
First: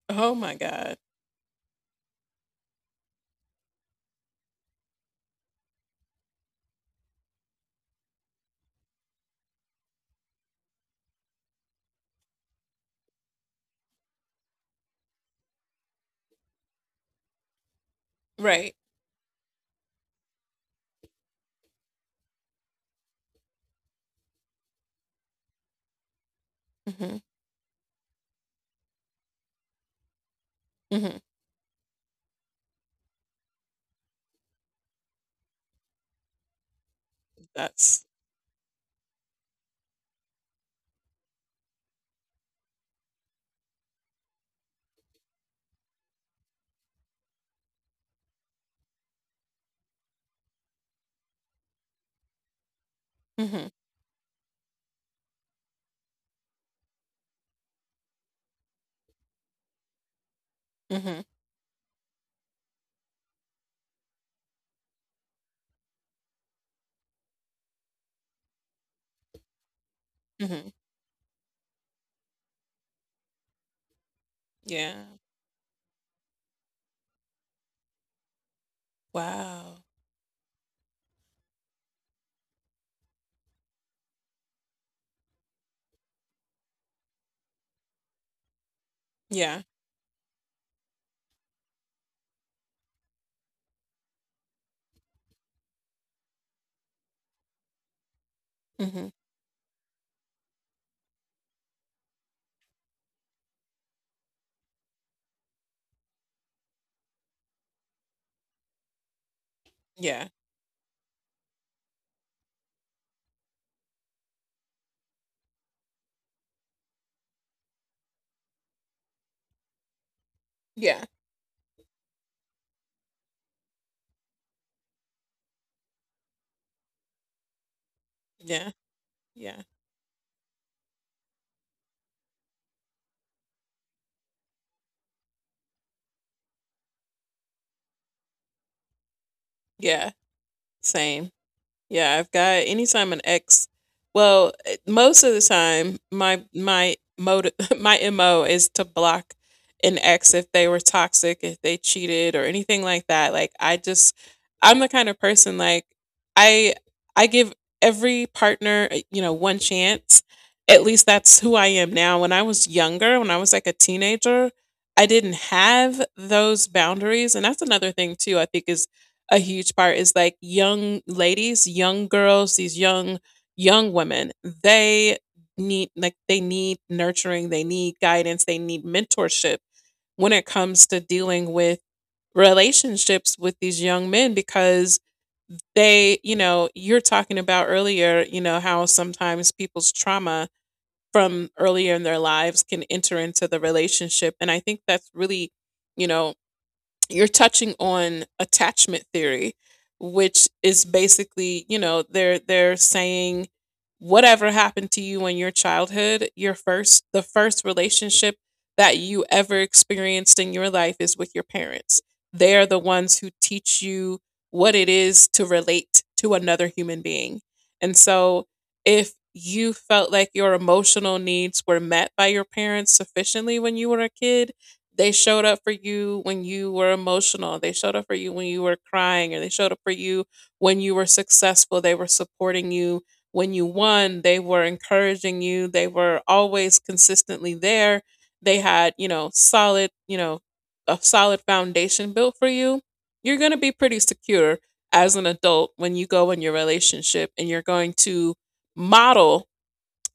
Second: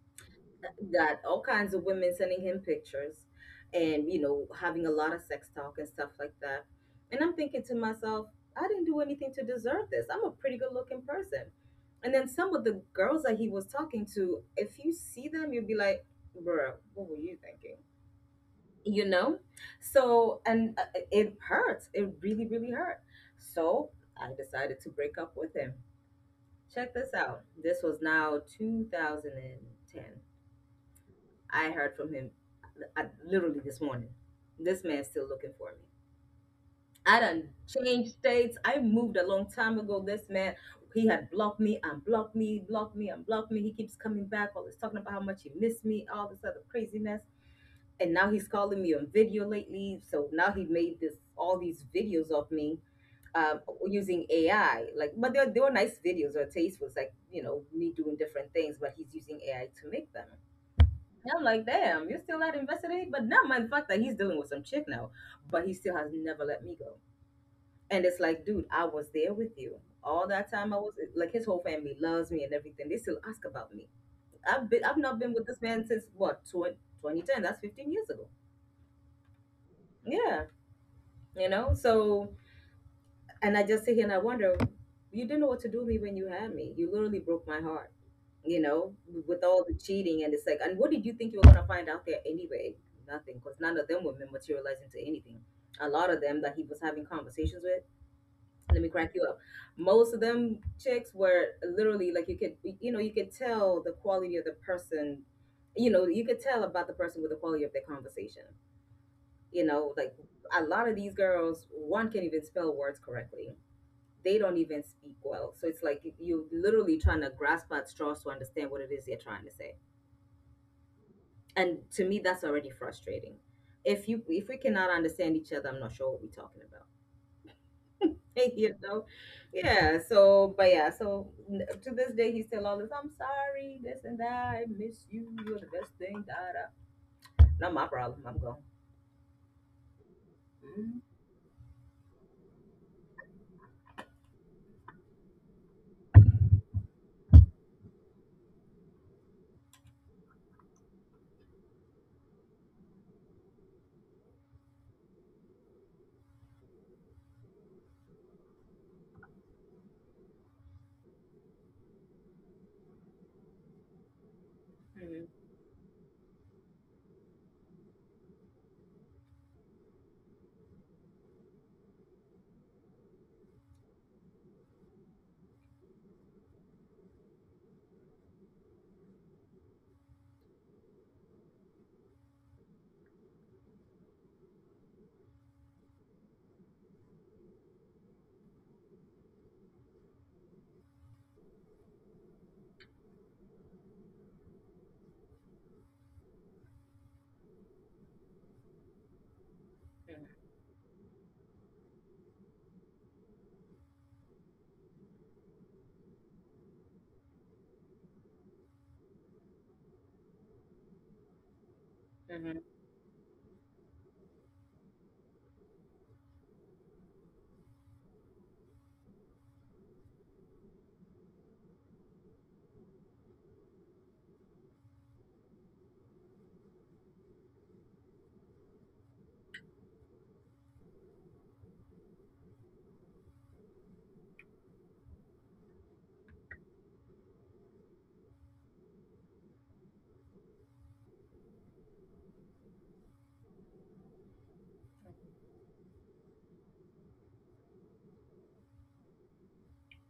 Speaker 1: Oh my god.
Speaker 2: Got all kinds of women sending him pictures and, you know, having a lot of sex talk and stuff like that. And I'm thinking to myself, I didn't do anything to deserve this. I'm a pretty good looking person. And then some of the girls that he was talking to, if you see them, you'd be like, bruh, what were you thinking?
Speaker 1: Right.
Speaker 2: You know? So, and it hurts. It really really hurt. So I decided to break up with him. Check this
Speaker 1: Hmm.
Speaker 2: out, this was now 2010.
Speaker 1: Hmm.
Speaker 2: I heard from him, literally this morning. This man's still looking for me. I done
Speaker 1: That's.
Speaker 2: changed states. I moved a long time ago. This man, he had blocked me and blocked me and blocked me. He keeps coming back, always talking about how much he missed me, all this other craziness. And now he's calling me on video lately. So now he made this all these videos of me um,
Speaker 1: Hmm.
Speaker 2: using AI. Like, but they were nice videos or tasteful. It's like, you know, me doing different things, but he's using AI to make them.
Speaker 1: Hmm.
Speaker 2: Yeah, I'm like, damn, you're still not investigating? But not mind the fact that he's dealing with some chick now, but he still has never let me go. And it's like, dude, I was there with you all that
Speaker 1: Hmm.
Speaker 2: time. I was like, his whole family loves me and everything. They still ask about me. I've
Speaker 1: Yeah.
Speaker 2: not been with this man since, what, 20, 2010? That's 15 years ago.
Speaker 1: Wow.
Speaker 2: Yeah, you know? So. And I just sit here and I wonder, you didn't know what to do with me when you had me. You literally broke my heart, you know, with
Speaker 1: Yeah.
Speaker 2: all the cheating. And it's like, and what did you think you were going to find out there anyway? Nothing, because none of them were materializing to anything. A lot of them that he was having conversations with, let me
Speaker 1: Hmm.
Speaker 2: crack you up. Most of them chicks were literally like, you could, you know, you could tell the quality of the person, you know, you could tell about the person with the quality of their conversation. You know, like,
Speaker 1: Yeah.
Speaker 2: a lot of these girls, one can't even spell words correctly. They don't even speak well. So it's like you're literally trying to grasp at straws to understand what it is they're trying to say.
Speaker 1: Yeah.
Speaker 2: And to me, that's already frustrating. If we cannot understand each other, I'm not sure what we're talking about. (laughs)
Speaker 1: Yeah.
Speaker 2: you know,
Speaker 1: Yeah.
Speaker 2: yeah. So, but yeah. So to this day, he's still all this. I'm sorry, this and that. I miss you. You're the best thing. Da da. Not my problem. I'm gone.
Speaker 1: Yeah.
Speaker 2: Mhm,
Speaker 1: Same. Yeah, I've got, anytime an ex, well, eh, most of the time my mode (laughs) my MO is to block an ex if they were toxic, if they cheated or anything like that. Like, I just, I'm the kind of person, like, I I give every partner, eh, you know, one chance. At least that's who I am now. When I was younger, when I was like a teenager, I
Speaker 2: mhm,
Speaker 1: didn't have those boundaries. And that's another thing too, I think, is a huge part, is like, young ladies, young girls, these young women, they need, like, they need nurturing, they need guidance, they need mentorship when it comes to dealing with relationships with these young men. Because they, you know, you're talking about earlier, you know, how sometimes people's trauma from earlier in their lives can enter into the relationship, and I think that's really, you know, you're touching on attachment theory, which is basically, you know, they're saying whatever happened to you in your childhood, your first, the first relationship that you ever experienced in your life is with your parents.
Speaker 2: mhm,
Speaker 1: They
Speaker 2: mhm,
Speaker 1: are the ones who teach you what it is to relate to another human being. And so if you felt like your emotional needs were met by your parents sufficiently when you were a kid, they showed up for you when you were emotional, they showed up for you when you were crying, or they showed up for you when you were successful. They were supporting you when you won. They were encouraging you. They were always consistently there. They had, you know, solid, you know, a solid foundation built for you. You're going to be pretty secure as an adult when you go in your relationship, and you're going to model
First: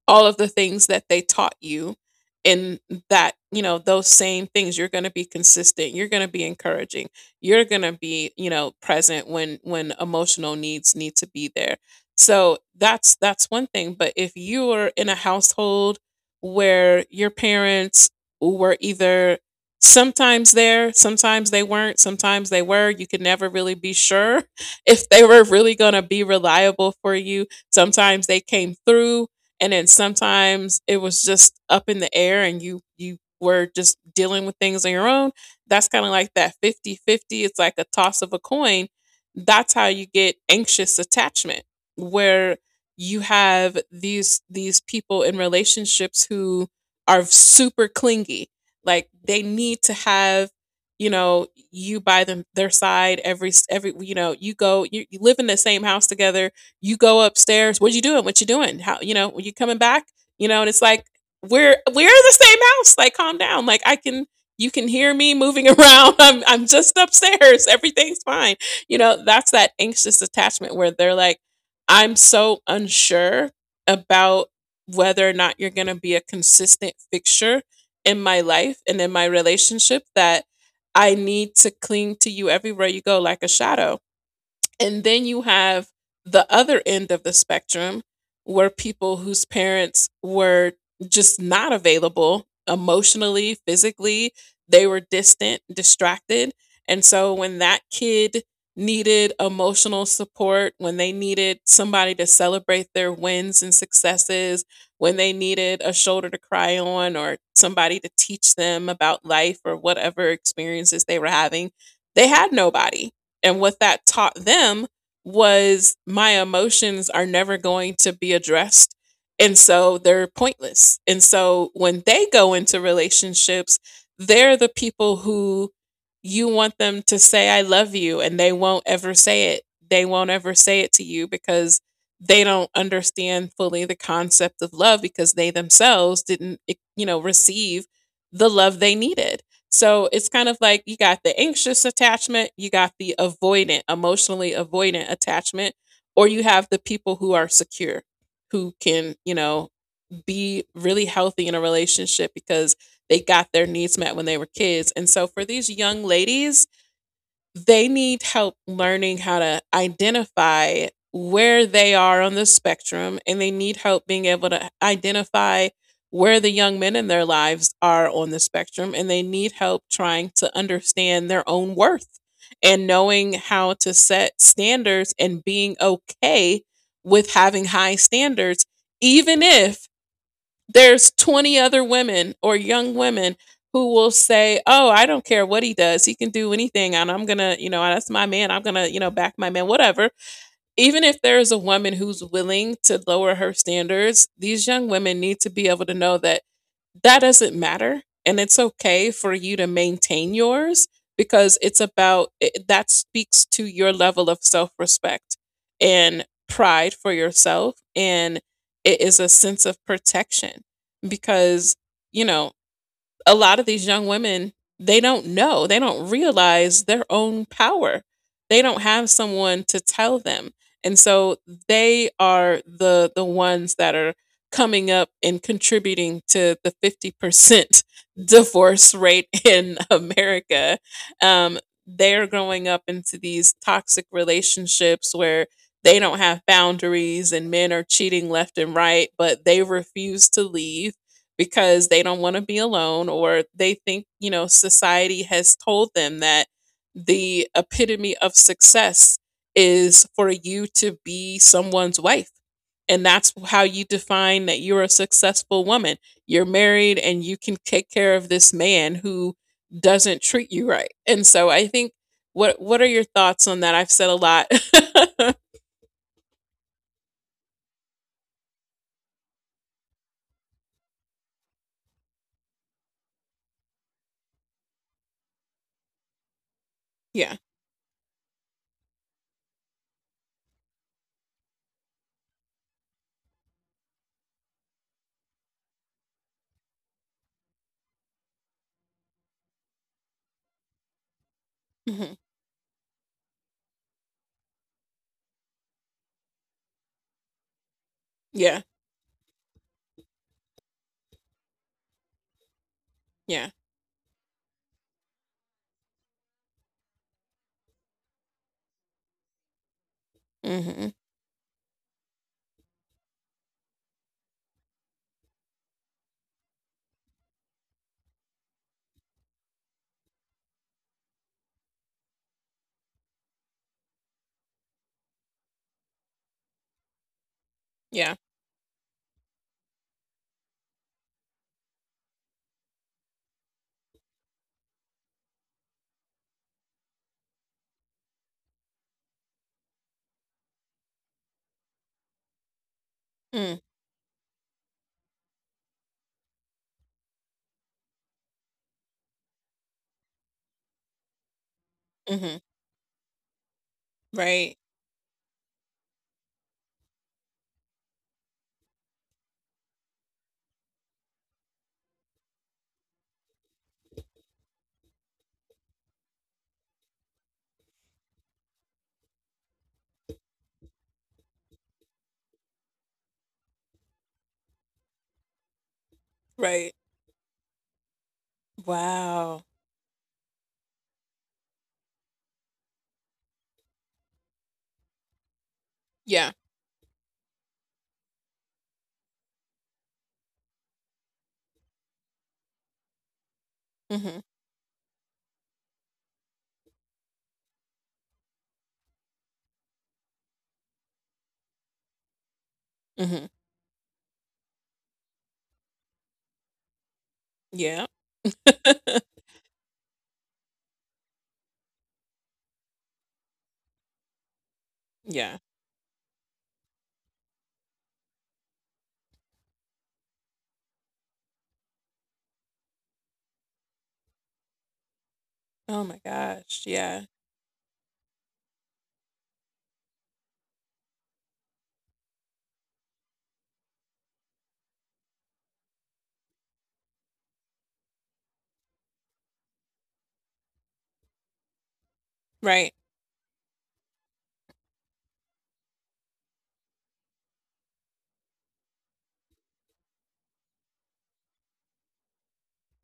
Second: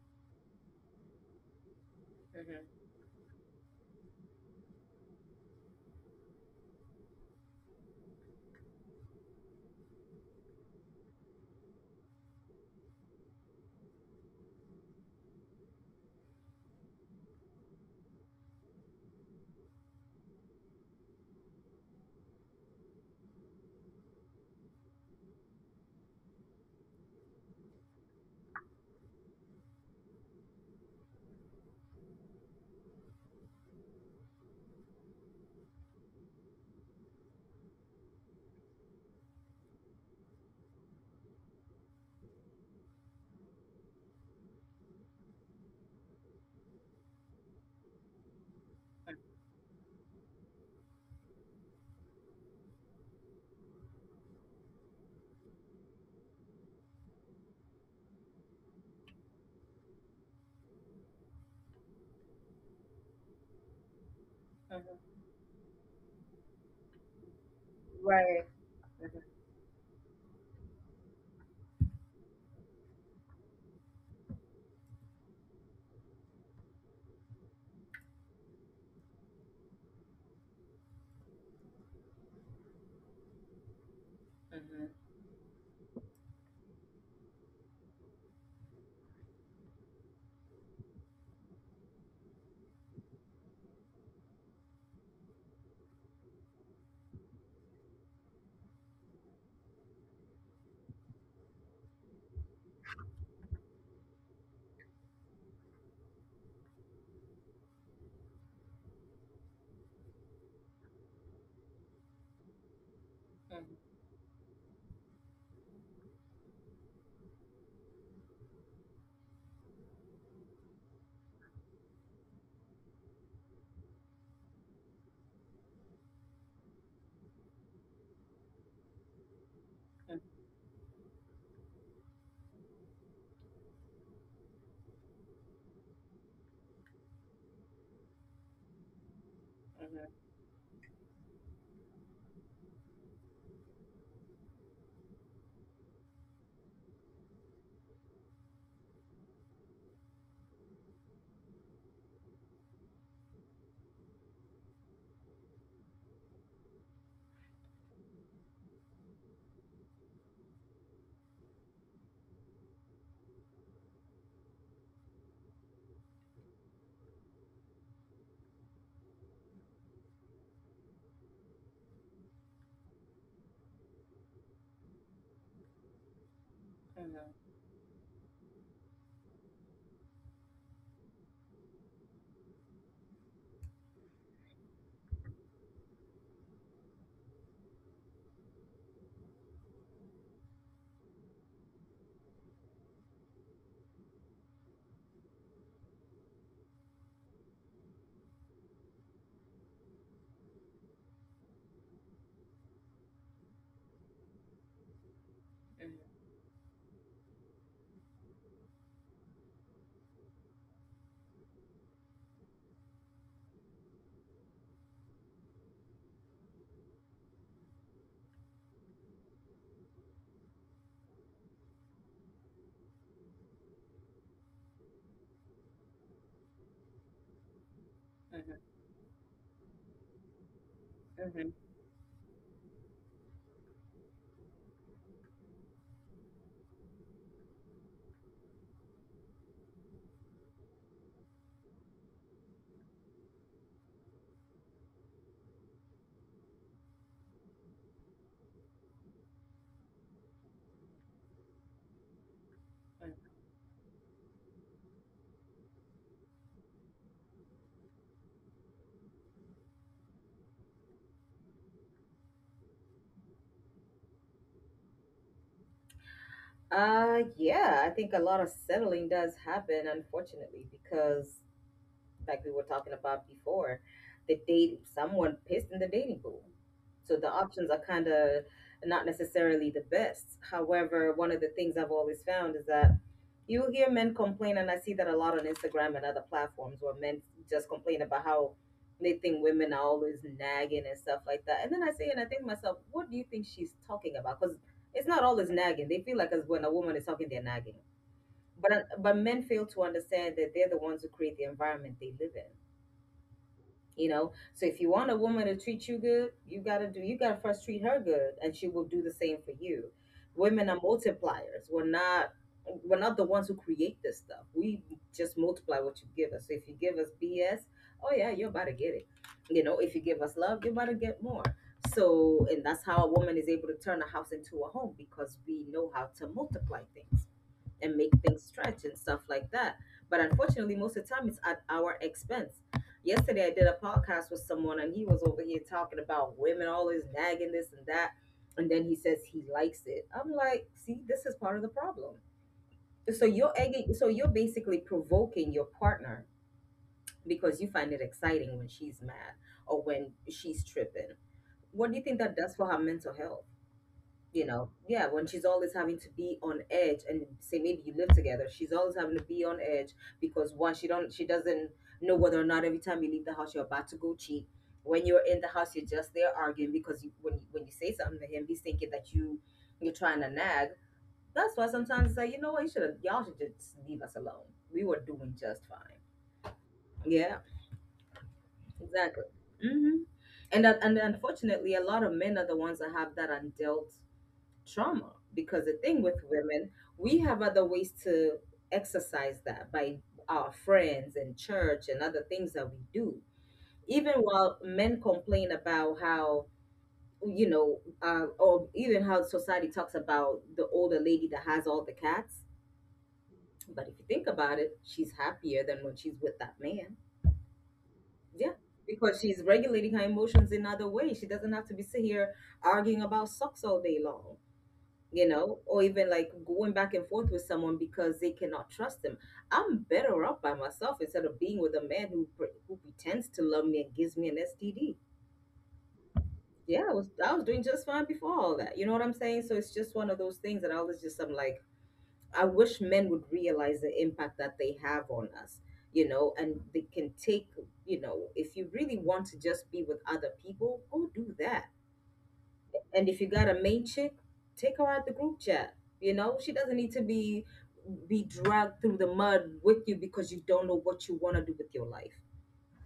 Speaker 1: all of the things that they taught you.
Speaker 2: mhm,
Speaker 1: And that you know, those same things, you're going to be consistent, you're going to be encouraging, you're going to be, you know, present when emotional needs need to be there. So that's one thing. But if you are in a household where your parents were either sometimes there, sometimes they weren't, sometimes they were, you could never really be sure (laughs) if they were really going to be reliable for you, sometimes they came through and then sometimes it was just up in the air and you were just dealing with things on your own. That's kind of like that 50-50. It's like a toss of a coin. That's how you get anxious attachment, where you have these people in relationships who are super clingy, like they need to have, you know, you by them their side every every, you know, you go, you live in the same house together, you go upstairs. What you doing? What you doing? How, you know, are you coming back? You know, and it's like, we're in the same house. Like, calm down. Like, I can you can hear
Speaker 2: mhm.
Speaker 1: me moving (laughs) around. I'm just upstairs. Everything's
Speaker 2: Right.
Speaker 1: fine. You
Speaker 2: Mhm, mhm,
Speaker 1: know, that's that anxious attachment where they're like, I'm so unsure about whether or not you're going to be a consistent fixture in my life and in my relationship, that I need to cling to you everywhere you go like a shadow.
Speaker 2: mhm,
Speaker 1: And then you have the other end of the spectrum, were people whose parents were just not available emotionally, physically. They were distant, distracted. And so when that kid needed emotional support, when they needed somebody to celebrate their wins and successes, when they needed a shoulder to cry on or somebody to teach them about life or whatever experiences they were having, they had nobody. And
Speaker 2: mhm,
Speaker 1: what that taught them was my emotions are never going to be addressed. And so they're pointless. And so when they go into relationships, they're the people who you want them to say, I love you, and they won't ever say it. They won't ever say it to you because they don't understand fully the concept of love because they themselves didn't, you know, receive the love they needed.
Speaker 2: mhm,
Speaker 1: So it's kind of like you got the anxious attachment, you got the avoidant, emotionally avoidant attachment, or you have the people who are secure, who can, you know, be really healthy in a relationship because they got their needs met when they were kids. And so for these young ladies, they need help learning how to identify where they are on the spectrum, and they need help being able to identify where the young men in their lives are on the spectrum, and they need help trying to understand their own worth and knowing how to set standards and being okay
Speaker 2: mhm,
Speaker 1: with having high standards even if there's 20 other women or young women who will say, "Oh, I don't care what he does. He can do anything and I'm going to, you know, that's my man. I'm going to, you know, back my man, whatever." Even if there is a woman who's willing to lower her standards, these young women need to be able to know that that doesn't matter and it's okay for you to maintain yours because it's about it, that speaks to your level of self-respect
Speaker 2: mhm,
Speaker 1: and pride for yourself, and it is a sense of protection because you know a lot of these young women, they don't know, they don't realize their own power. They don't have someone to tell them. And so they are the ones that are coming up and contributing to the 50% (laughs)
Speaker 2: mhm.
Speaker 1: divorce rate in America.
Speaker 2: Mhm.
Speaker 1: Um, they're growing up into these toxic relationships where they don't have boundaries and men are cheating left and right, but they refuse to leave because they don't want to be alone or they think, you know, society has told them that the epitome of success is for you to be someone's wife. And that's how you define that you're a successful woman. You're married and you can take care of this man who doesn't treat you right. And so I think what are your thoughts on that? I've said a lot. (laughs)
Speaker 2: Yeah, I think a lot of settling does happen, unfortunately, because, like we were talking about before, the date someone pissed in the dating pool. So the
Speaker 1: Yeah.
Speaker 2: options are kind of not necessarily the best. However, one of the things I've always found is that you will hear men complain, and I see that a lot on Instagram and other platforms where men just complain about how they think women are always nagging and stuff like that. And then I say,
Speaker 1: Hmm.
Speaker 2: and I think to myself, what do you think she's talking about? Because it's not always nagging. They feel like, as when a woman is talking, they're nagging.
Speaker 1: Yeah.
Speaker 2: But men fail to understand that they're the ones who create the environment they live in.
Speaker 1: Yeah.
Speaker 2: You know, so if you want a woman to treat you good, you got to first treat her good and she will do the same for you. Women are
Speaker 1: Hmm.
Speaker 2: multipliers. We're not the ones who create this stuff. We just multiply what you give us. So if you give us BS, oh yeah, you're about to get it. You know, if you give us love, you're about to get more. So, and that's how a woman is able to turn a house into a home, because we know how to multiply things and make
Speaker 1: Yeah.
Speaker 2: things stretch and stuff like that. But, unfortunately, most of the time it's at our expense. Yesterday, I did a podcast with someone, and he was over here talking about women always nagging this and that. And then he says he likes it. I'm like, see, this is part of the problem. So you're
Speaker 1: Mm-hmm.
Speaker 2: egging, so you're basically provoking your partner because you find it exciting when she's mad or when she's tripping. What do you think that
Speaker 1: Mm-hmm.
Speaker 2: does for her mental health?
Speaker 1: Right.
Speaker 2: Yeah, when she's always having to be on edge and, say, maybe you live together, she's always having to be on edge because, one, she doesn't know whether or not every time you leave the house you're about to go cheat. When you're in the house, you're just there arguing because you, when you say something to him, he's thinking that you're trying to nag. That's why sometimes it's like, you know what, you should have y'all should just leave us alone. We were doing just fine.
Speaker 1: Right.
Speaker 2: Yeah, exactly.
Speaker 1: Wow.
Speaker 2: hmm and unfortunately, a lot of men are the ones that have that undealt trauma, because the thing with
Speaker 1: Yeah.
Speaker 2: women, we have other ways to exercise that by our friends and church and other things that we do, even
Speaker 1: Mhm.
Speaker 2: while men complain about how, or even how society talks about the older lady that has all the cats.
Speaker 1: Mhm.
Speaker 2: But if you think about it, she's happier than when she's with that man.
Speaker 1: Yeah.
Speaker 2: Yeah,
Speaker 1: (laughs)
Speaker 2: because she's regulating her emotions in other ways. She doesn't have to be sit here arguing about socks all day long, you
Speaker 1: Yeah.
Speaker 2: know, or even like going back and forth with someone because they cannot trust them. I'm better off by myself instead of being with a man who pretends to love me and gives me an STD.
Speaker 1: Oh my gosh.
Speaker 2: Yeah, I
Speaker 1: Yeah.
Speaker 2: was I was doing just fine before all that. You know what I'm saying? So it's just one of those things that I was just I'm like, I wish men would realize the impact that they have on us. You know, and they can take, you know, if you really want to just be with other people, go do that.
Speaker 1: Right.
Speaker 2: And if you got a main chick, take her out the group chat. You know, she doesn't need to be dragged through the mud with you because you don't know what you want to do with your life.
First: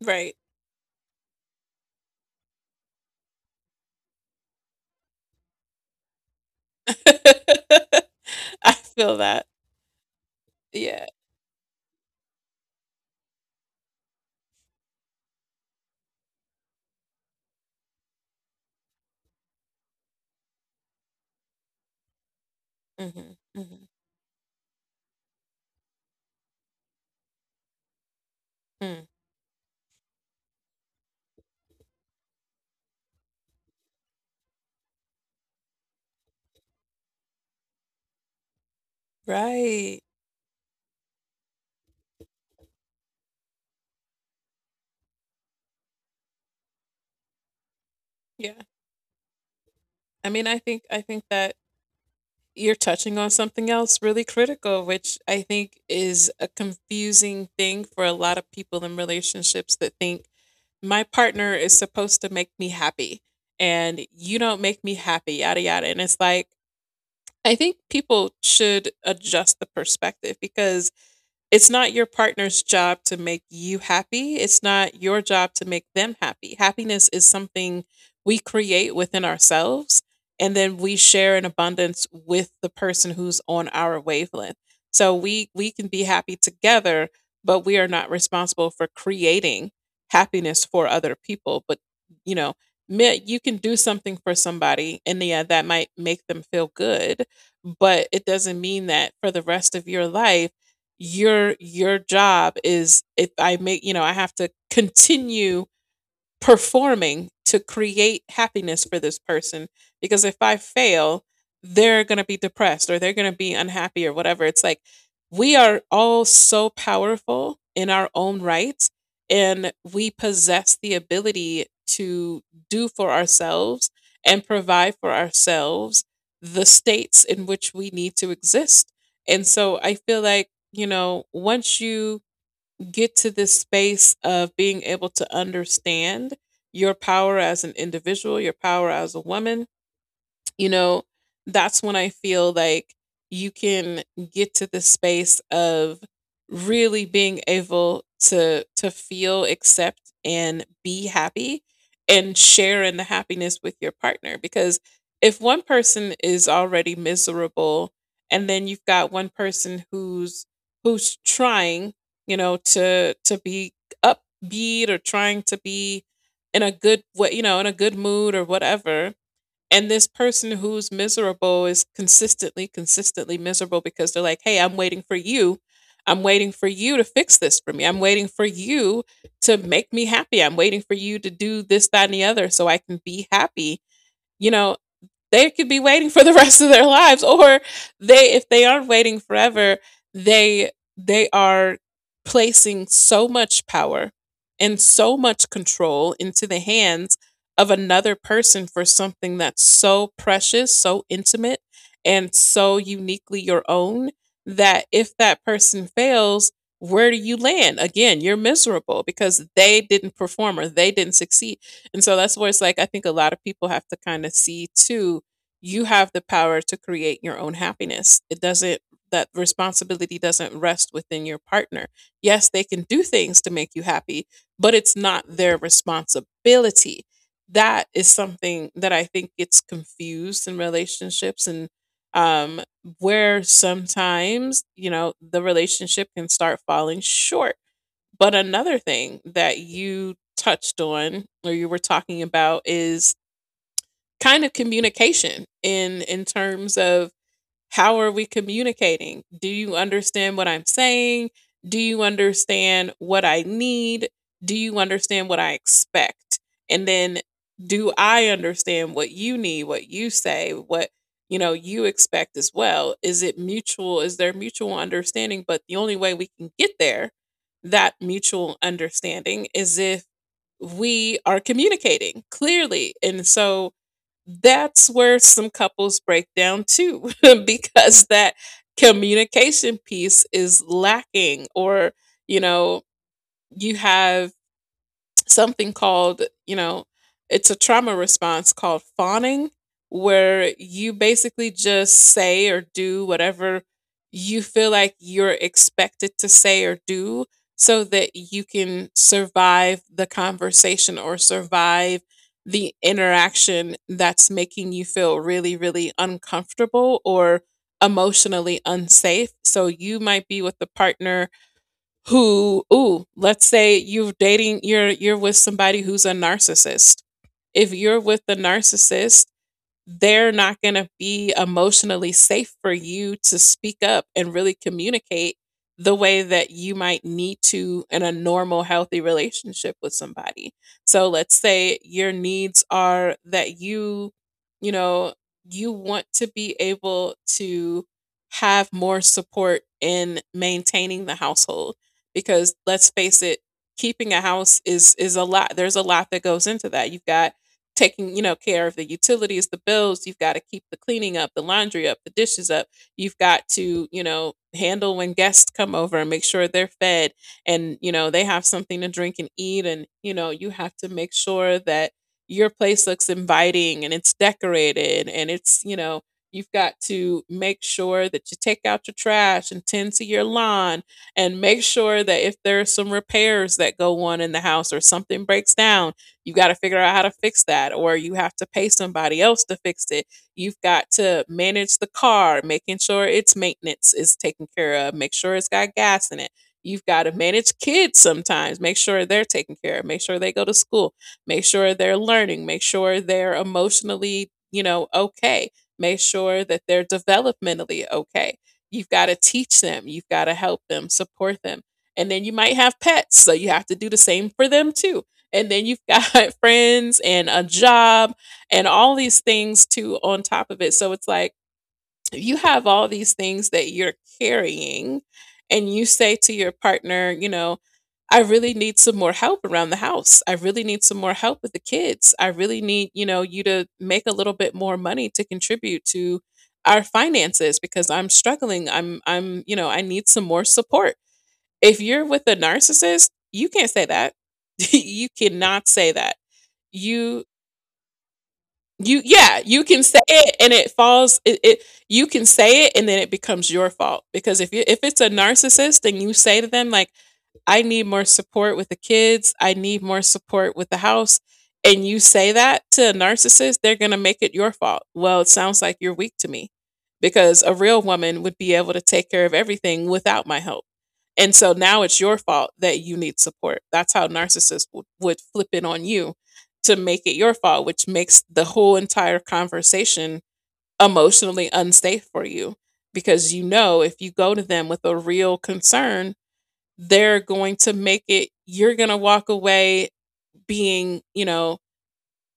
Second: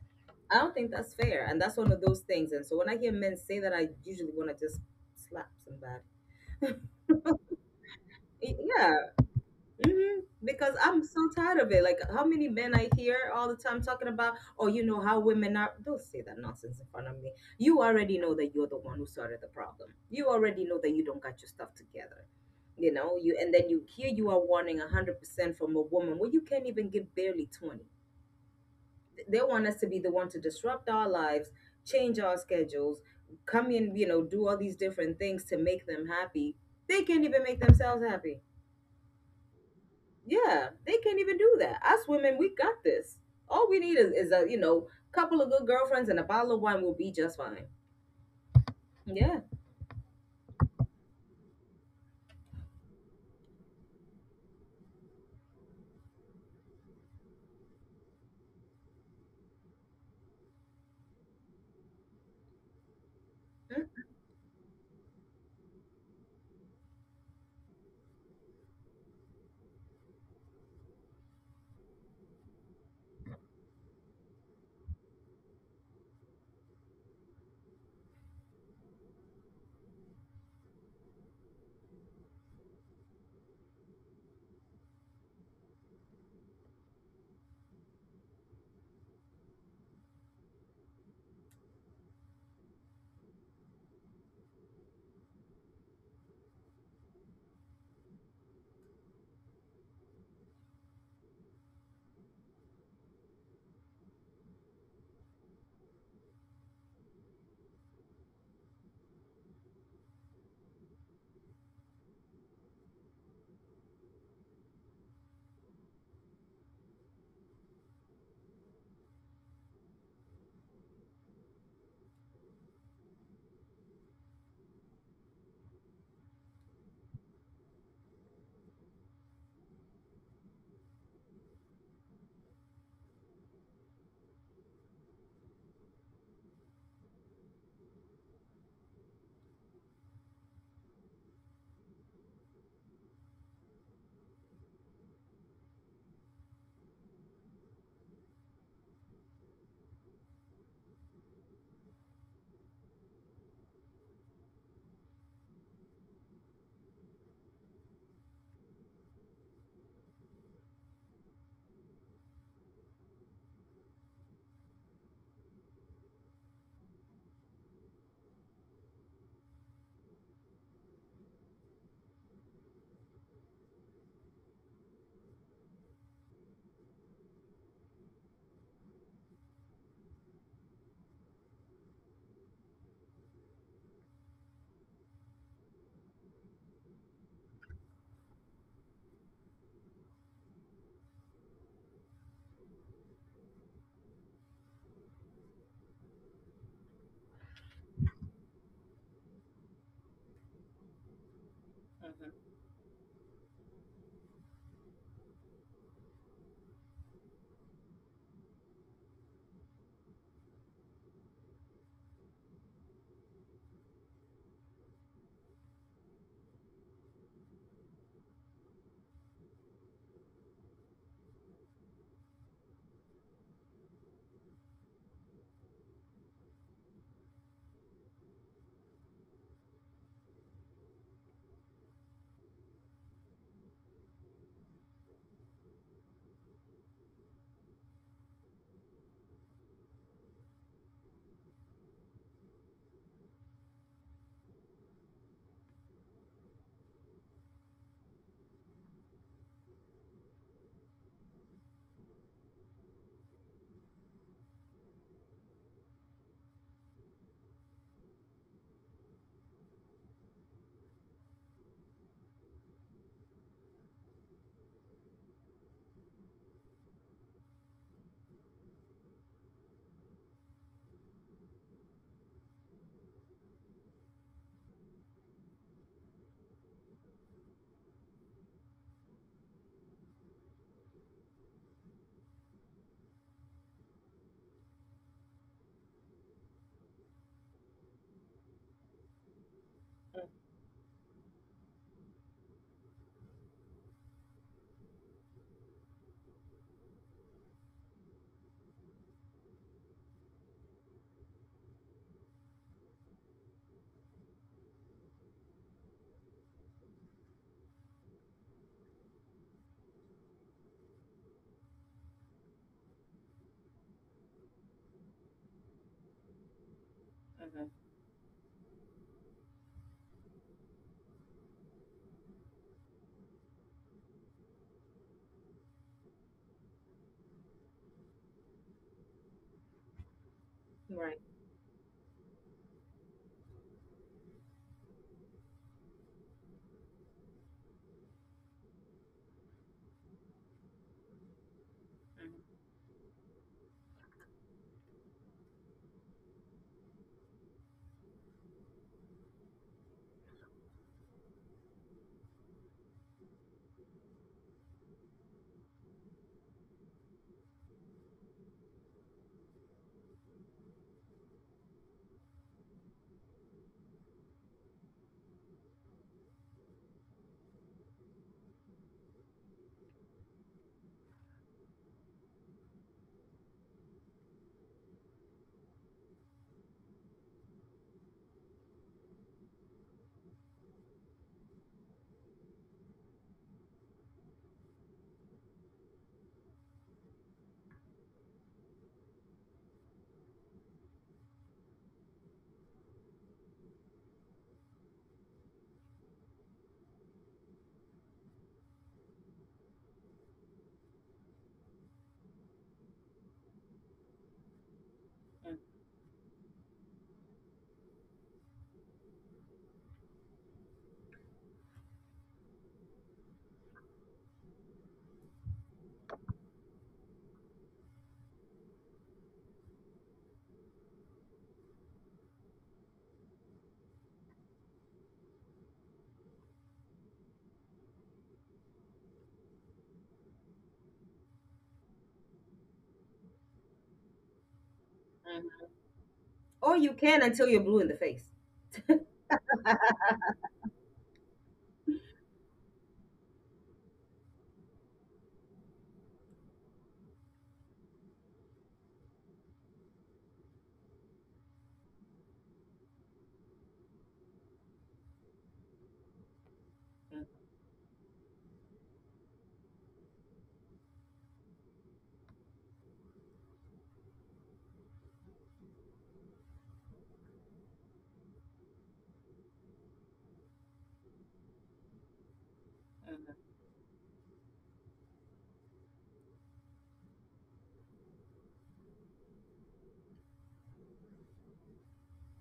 Speaker 1: Right.
Speaker 2: I don't think that's fair, and that's one of those things. And so when I hear men say that, I usually want to just slap somebody. Y-
Speaker 1: (laughs) I
Speaker 2: Yeah,
Speaker 1: feel that.
Speaker 2: because I'm
Speaker 1: Yeah.
Speaker 2: so tired of it. Like, how many men I hear all the time talking about, oh, you know how women are. Don't say that nonsense in front of me. You already know that you're the one who started the problem. You already know that you don't got your stuff together. You know, you
Speaker 1: Mhm.
Speaker 2: and then you
Speaker 1: Mhm.
Speaker 2: here you are wanting 100% from a woman where you can't even give barely 20.
Speaker 1: Mm.
Speaker 2: They want us to be the one to disrupt our lives, change our schedules, come in, you know, do all these different things to make them happy. They can't even make themselves happy.
Speaker 1: Right.
Speaker 2: Yeah, they can't even do that. Us women, we got this. All we need is a, you know, couple of good girlfriends and a bottle of wine will be just fine.
Speaker 1: Yeah.
Speaker 2: Yeah.
Speaker 1: I mean, I think that you're touching on something else really critical, which I think is a confusing thing for a lot of people in relationships that think my partner is supposed to make me happy
Speaker 2: Mm.
Speaker 1: and you don't make me happy, yada yada. And it's like, I think people should adjust the perspective because it's not your partner's job to make you happy. It's not your job to make them happy. Happiness is something we create within ourselves and then we share in abundance with the person who's on our wavelength. So we can be happy together, but we are not responsible for creating happiness for other people, but you know, you can do something for somebody and yeah, that might make them feel good, but it doesn't mean that for the rest of your life your job is if I make you know, I have to continue performing to create happiness for this person because if I fail, they're going to be depressed or they're going to be unhappy or whatever. It's like we are all so powerful in our own rights and we possess the ability to do for ourselves and provide for ourselves the states in which we need to exist. And so I feel like, you know, once you get to this space of being able to understand your power as an individual, your power as a woman, you know, that's when I feel like you can get to the space of really being able to feel, accept, and be happy and share in the happiness with your partner. Because if one person is already miserable and then you've got one person who's trying, you know, to be upbeat or trying to be in a good way, you know, in a good mood or whatever, and this person who's miserable is consistently, consistently miserable because they're like, hey, I'm waiting for you. I'm waiting for you to fix this for me. I'm waiting for you to make me happy. I'm waiting for you to do this, that, and the other so I can be happy. You know, they could be waiting for the rest of their lives, or they if they aren't waiting forever they are placing so much power and so much control into the hands of another person for something that's so precious, so intimate and
Speaker 2: Mm-hmm.
Speaker 1: so uniquely your own, that if that person fails, where do you land? Again, you're miserable because they didn't perform or they didn't succeed. And so that's where it's like, I think a lot of people have to kind of see too, you have the power to create your own happiness. It doesn't, that responsibility doesn't rest within your partner. Yes, they can do things to make you happy, but it's not their responsibility. That is something that I think gets confused in relationships and um where sometimes, you know, the relationship can start falling short. But another thing that you touched on or you were talking about is kind of communication in terms of how are we communicating? Do you understand what I'm saying? Do you understand what I need? Do you understand what I expect? And then do I understand what you need, what you say, what you know you expect as well? Is it mutual? Is there mutual understanding? But the only way we can get there, that mutual understanding, is if we are communicating clearly. And so that's where some couples break down too (laughs) because that communication piece is lacking or you know you have something called, you know, it's a trauma response called fawning, where you basically just say or do whatever you feel like you're expected to say or do so that you can survive the conversation or survive the interaction that's making you feel really, really uncomfortable or emotionally unsafe. So you might be with the partner who ooh, let's say you're dating, you're with somebody who's a narcissist.
Speaker 2: Mm-hmm.
Speaker 1: If you're with the narcissist, they're not going to be emotionally safe for you to speak up and really communicate the way that you might need to in a normal, healthy relationship with somebody. So
Speaker 2: Right.
Speaker 1: let's say your needs are that you know, you want to be able to have more support in maintaining the household,
Speaker 2: Mm-hmm.
Speaker 1: because let's face it, keeping a house is a lot. There's a lot that goes into that. You've got taking, you know, care of the utilities, the bills, you've got to keep the cleaning up, the laundry up, the dishes up, you've got to, you know, handle when guests come over and make sure they're fed, and you know, they have something to drink and eat, and you know, you have to make sure that your place looks inviting and it's decorated and it's, you know, you've got to make sure that you take out your trash and tend to your lawn, and make sure that if there are some repairs that go on in the house or something breaks down, you got to figure out how to fix that or you have to pay somebody else to fix it. You've got to manage the car, making sure its maintenance is taken care of, make sure it's got gas in it. You've got to manage kids sometimes, make sure they're taken care of, make sure they go to school, make sure they're learning, make sure they're emotionally, you know, okay, make sure that they're developmentally okay. You've got to teach them, you've got to help them, support them, and then you might have pets, so you have to do the same for them too. And then you've got (laughs) friends and a job and all these things too on top of it. So it's like you have all these things that you're carrying, and you say to your partner, you know, I really need some more help around the house. I really need some more help with the kids. I really need, you to make a little bit more money to contribute to our finances because I'm struggling. I'm, you know, I need some more support. If you're with a narcissist, you can't say that. (laughs) You
Speaker 2: Mm-hmm.
Speaker 1: cannot say that.
Speaker 2: Or you can
Speaker 1: You
Speaker 2: until you're blue in the face.
Speaker 1: you yeah, you can say it and it falls it, it you can say it and then it becomes your fault because if it's a narcissist and you say to them I need more support with the kids. I need more support with the house. And you say that to a narcissist, they're going to make it your fault. Well, it sounds like you're weak to me
Speaker 2: Mm-hmm.
Speaker 1: because a real woman would be able to take care of everything without my help. And so now it's your fault that you need support. That's how narcissists would flip it on you to make it your fault, which makes the whole entire conversation emotionally unsafe for you because
Speaker 2: Mm-hmm.
Speaker 1: if you go to them with a real concern, they're going to make it you're going to walk away being,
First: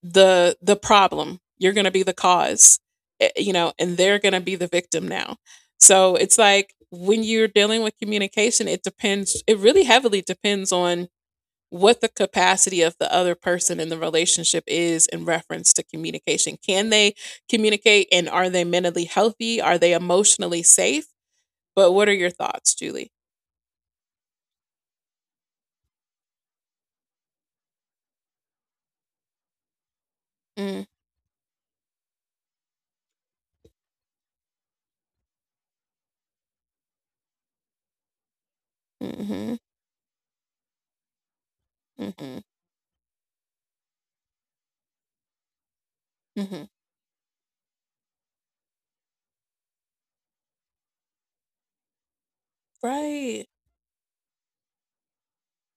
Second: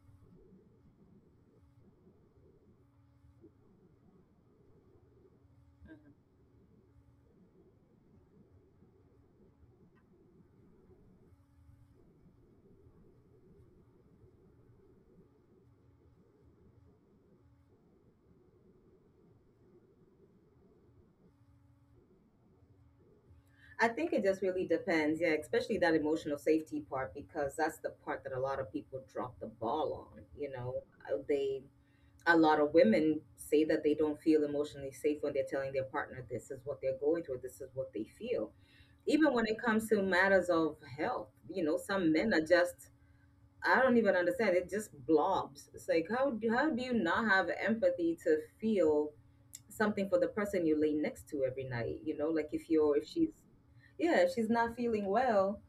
Speaker 1: the problem. You're going to be the cause, and they're going to be the victim now. So it's like when you're dealing with communication, it really heavily depends on what the capacity of the other person in the relationship is in reference to communication. Can they communicate and are they mentally healthy? Are they emotionally safe? But what are your thoughts, Julie?
Speaker 2: I think it just really depends. Yeah, especially that emotional safety part, because that's the part that a lot of people drop the ball on. You know,
Speaker 1: Mm,
Speaker 2: They a lot of women say that they don't feel emotionally safe when they're telling their partner this is what they're going through, this is what they feel. Even when
Speaker 1: mhm,
Speaker 2: it comes to matters of health, you know, some men
Speaker 1: mhm,
Speaker 2: are just, I don't even understand, it just blobs. It's like, how do,
Speaker 1: mhm.
Speaker 2: how do you not have empathy to feel something for the person you lay next to every night? You know, like if she's,
Speaker 1: Right.
Speaker 2: yeah, if she's not feeling well,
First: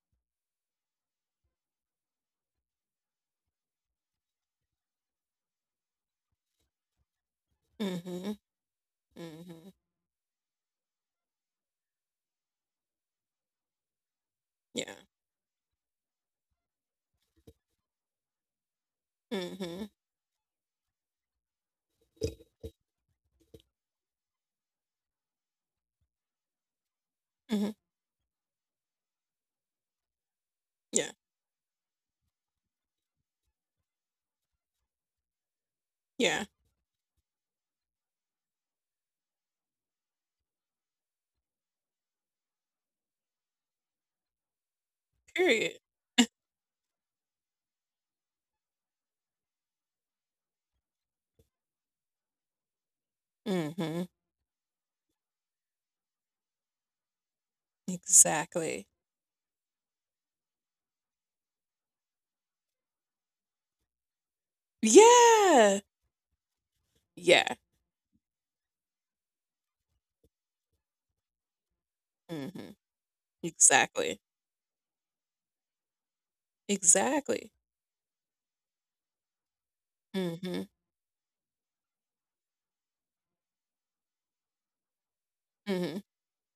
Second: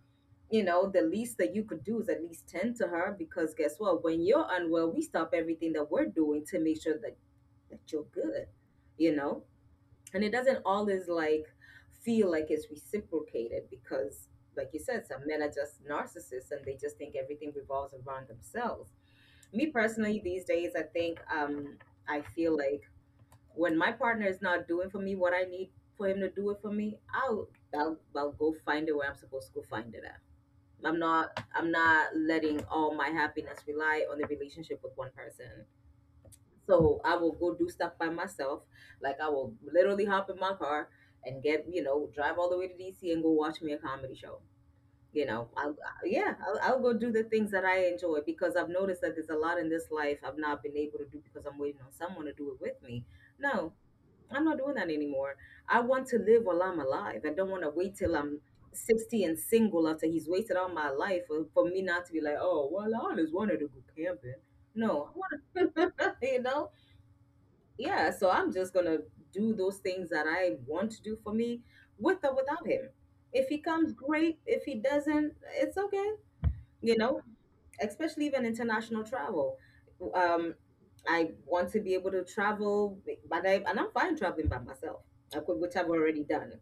Speaker 2: you know, the least that you could do is at least tend to her. Because guess what, when you're unwell, we stop everything that we're doing to make sure that you're
Speaker 1: Mhm.
Speaker 2: good, you know.
Speaker 1: Mhm.
Speaker 2: And it doesn't always like feel like it's reciprocated because, like you
Speaker 1: Yeah.
Speaker 2: said, some men are just narcissists and they just think everything revolves around themselves. Me
Speaker 1: Mhm.
Speaker 2: personally these days, I think, I feel like when my partner is not doing for me what I need for him to do it for me, i'll
Speaker 1: Mhm.
Speaker 2: i'll, I'll go find it where I'm supposed to go find it at. i'm
Speaker 1: Yeah.
Speaker 2: not i'm not letting all my happiness rely on the relationship with one person.
Speaker 1: Yeah.
Speaker 2: So I will go do stuff by myself. Like I will literally hop in my car and get, you know, drive all the way to DC and go watch me a comedy show. You know, I'll,
Speaker 1: Period.
Speaker 2: I- yeah, I'll go do the things that I enjoy because I've noticed that there's a lot in this life I've not been able to do because I'm waiting on someone to do it with me. No,
Speaker 1: Mhm.
Speaker 2: I'm not doing that anymore. I want to live while I'm alive. I don't want to wait till I'm
Speaker 1: Exactly.
Speaker 2: 60 and single after he's wasted all my life for me not to be like, oh, well, I always wanted to go camping. No, I want
Speaker 1: Yeah.
Speaker 2: to, (laughs) you know,
Speaker 1: Yeah.
Speaker 2: yeah, so I'm just gonna do those things that I want to do for me, with or without
Speaker 1: Mhm.
Speaker 2: him. If he comes,
Speaker 1: Exactly.
Speaker 2: great. If he doesn't, it's okay. You know,
Speaker 1: Exactly.
Speaker 2: especially even international travel, um
Speaker 1: Mhm.
Speaker 2: I want to be able to travel, but I and I'm fine traveling by myself. Which I've
Speaker 1: Mhm.
Speaker 2: already done.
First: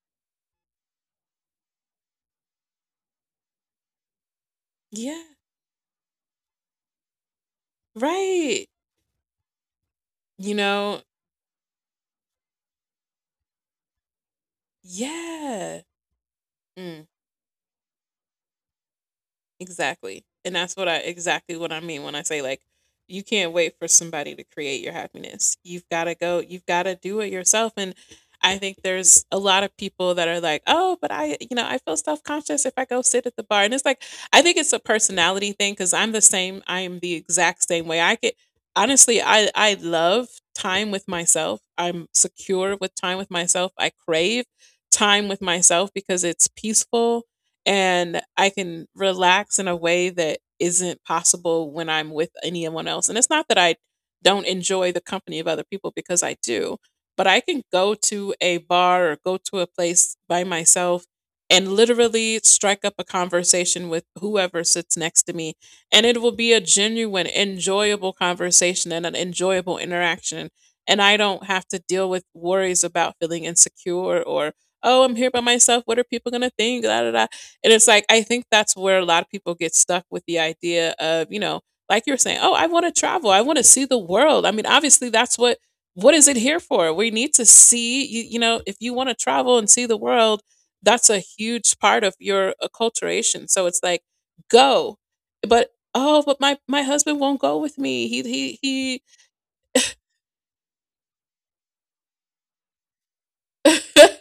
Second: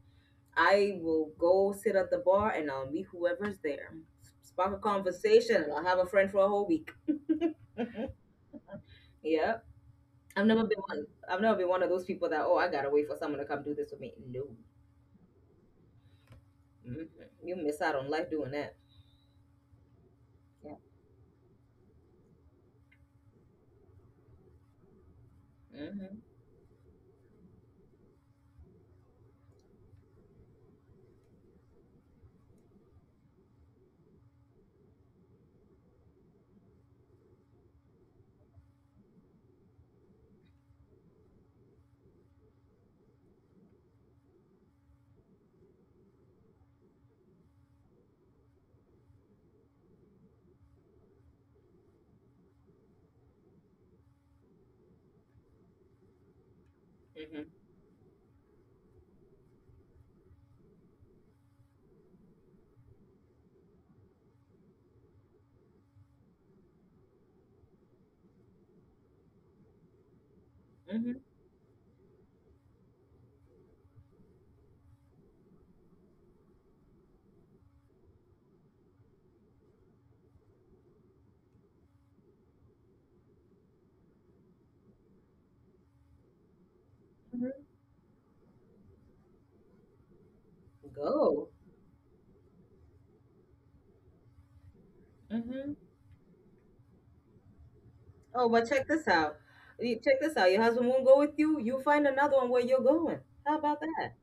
Speaker 2: I will go sit at the bar and I'll meet whoever's there, spark a
Speaker 1: Yeah.
Speaker 2: conversation, and I'll have a friend for a whole week.
Speaker 1: Right.
Speaker 2: (laughs) Yeah. I've
Speaker 1: You
Speaker 2: never been
Speaker 1: know.
Speaker 2: one. I've never been one of those people that, oh, I gotta wait for someone to come do this with me. No.
Speaker 1: Yeah.
Speaker 2: hmm
Speaker 1: Mhm.
Speaker 2: you miss out on life doing that.
Speaker 1: Exactly. And that's
Speaker 2: Yeah.
Speaker 1: what I exactly what I mean when I say you can't wait for somebody to create your happiness.
Speaker 2: Mm-hmm.
Speaker 1: You've got to do it yourself. And I think there's a lot of people that are like, "Oh, but I, you know, I feel self-conscious if I go sit at the bar." And it's like I think it's a personality thing cuz I'm the same, I am the exact same way. I get honestly, I love time with myself. I'm secure with time with myself. I crave time with myself because it's peaceful and I can relax in a way that isn't possible when I'm with anyone else. And it's not that I don't enjoy the company of other people because I do, but
Speaker 2: Mm-hmm.
Speaker 1: I can go to a bar or go to a place by myself and literally strike up a conversation with whoever sits next to me. And it will be a genuine, enjoyable conversation and an enjoyable interaction. And
Speaker 2: Mm-hmm.
Speaker 1: I don't have to deal with worries about feeling insecure or, oh, I'm here by myself. What are people going to think? Da, da, da. And it's like, I think that's where a lot of people get stuck with the idea of, like you're saying, oh, I want to travel. I want to see the world. I mean, obviously, what is it here for? We need to
Speaker 2: Hmm.
Speaker 1: see, if you want to travel and see the world, that's a
Speaker 2: Go.
Speaker 1: huge part of your acculturation. So it's like, go. But,
Speaker 2: hmm
Speaker 1: oh, but my husband won't go with me.
Speaker 2: Oh,
Speaker 1: He,
Speaker 2: but check
Speaker 1: he.
Speaker 2: this out. Check this out. Your husband won't go with you. You find another one where you're going. How about that?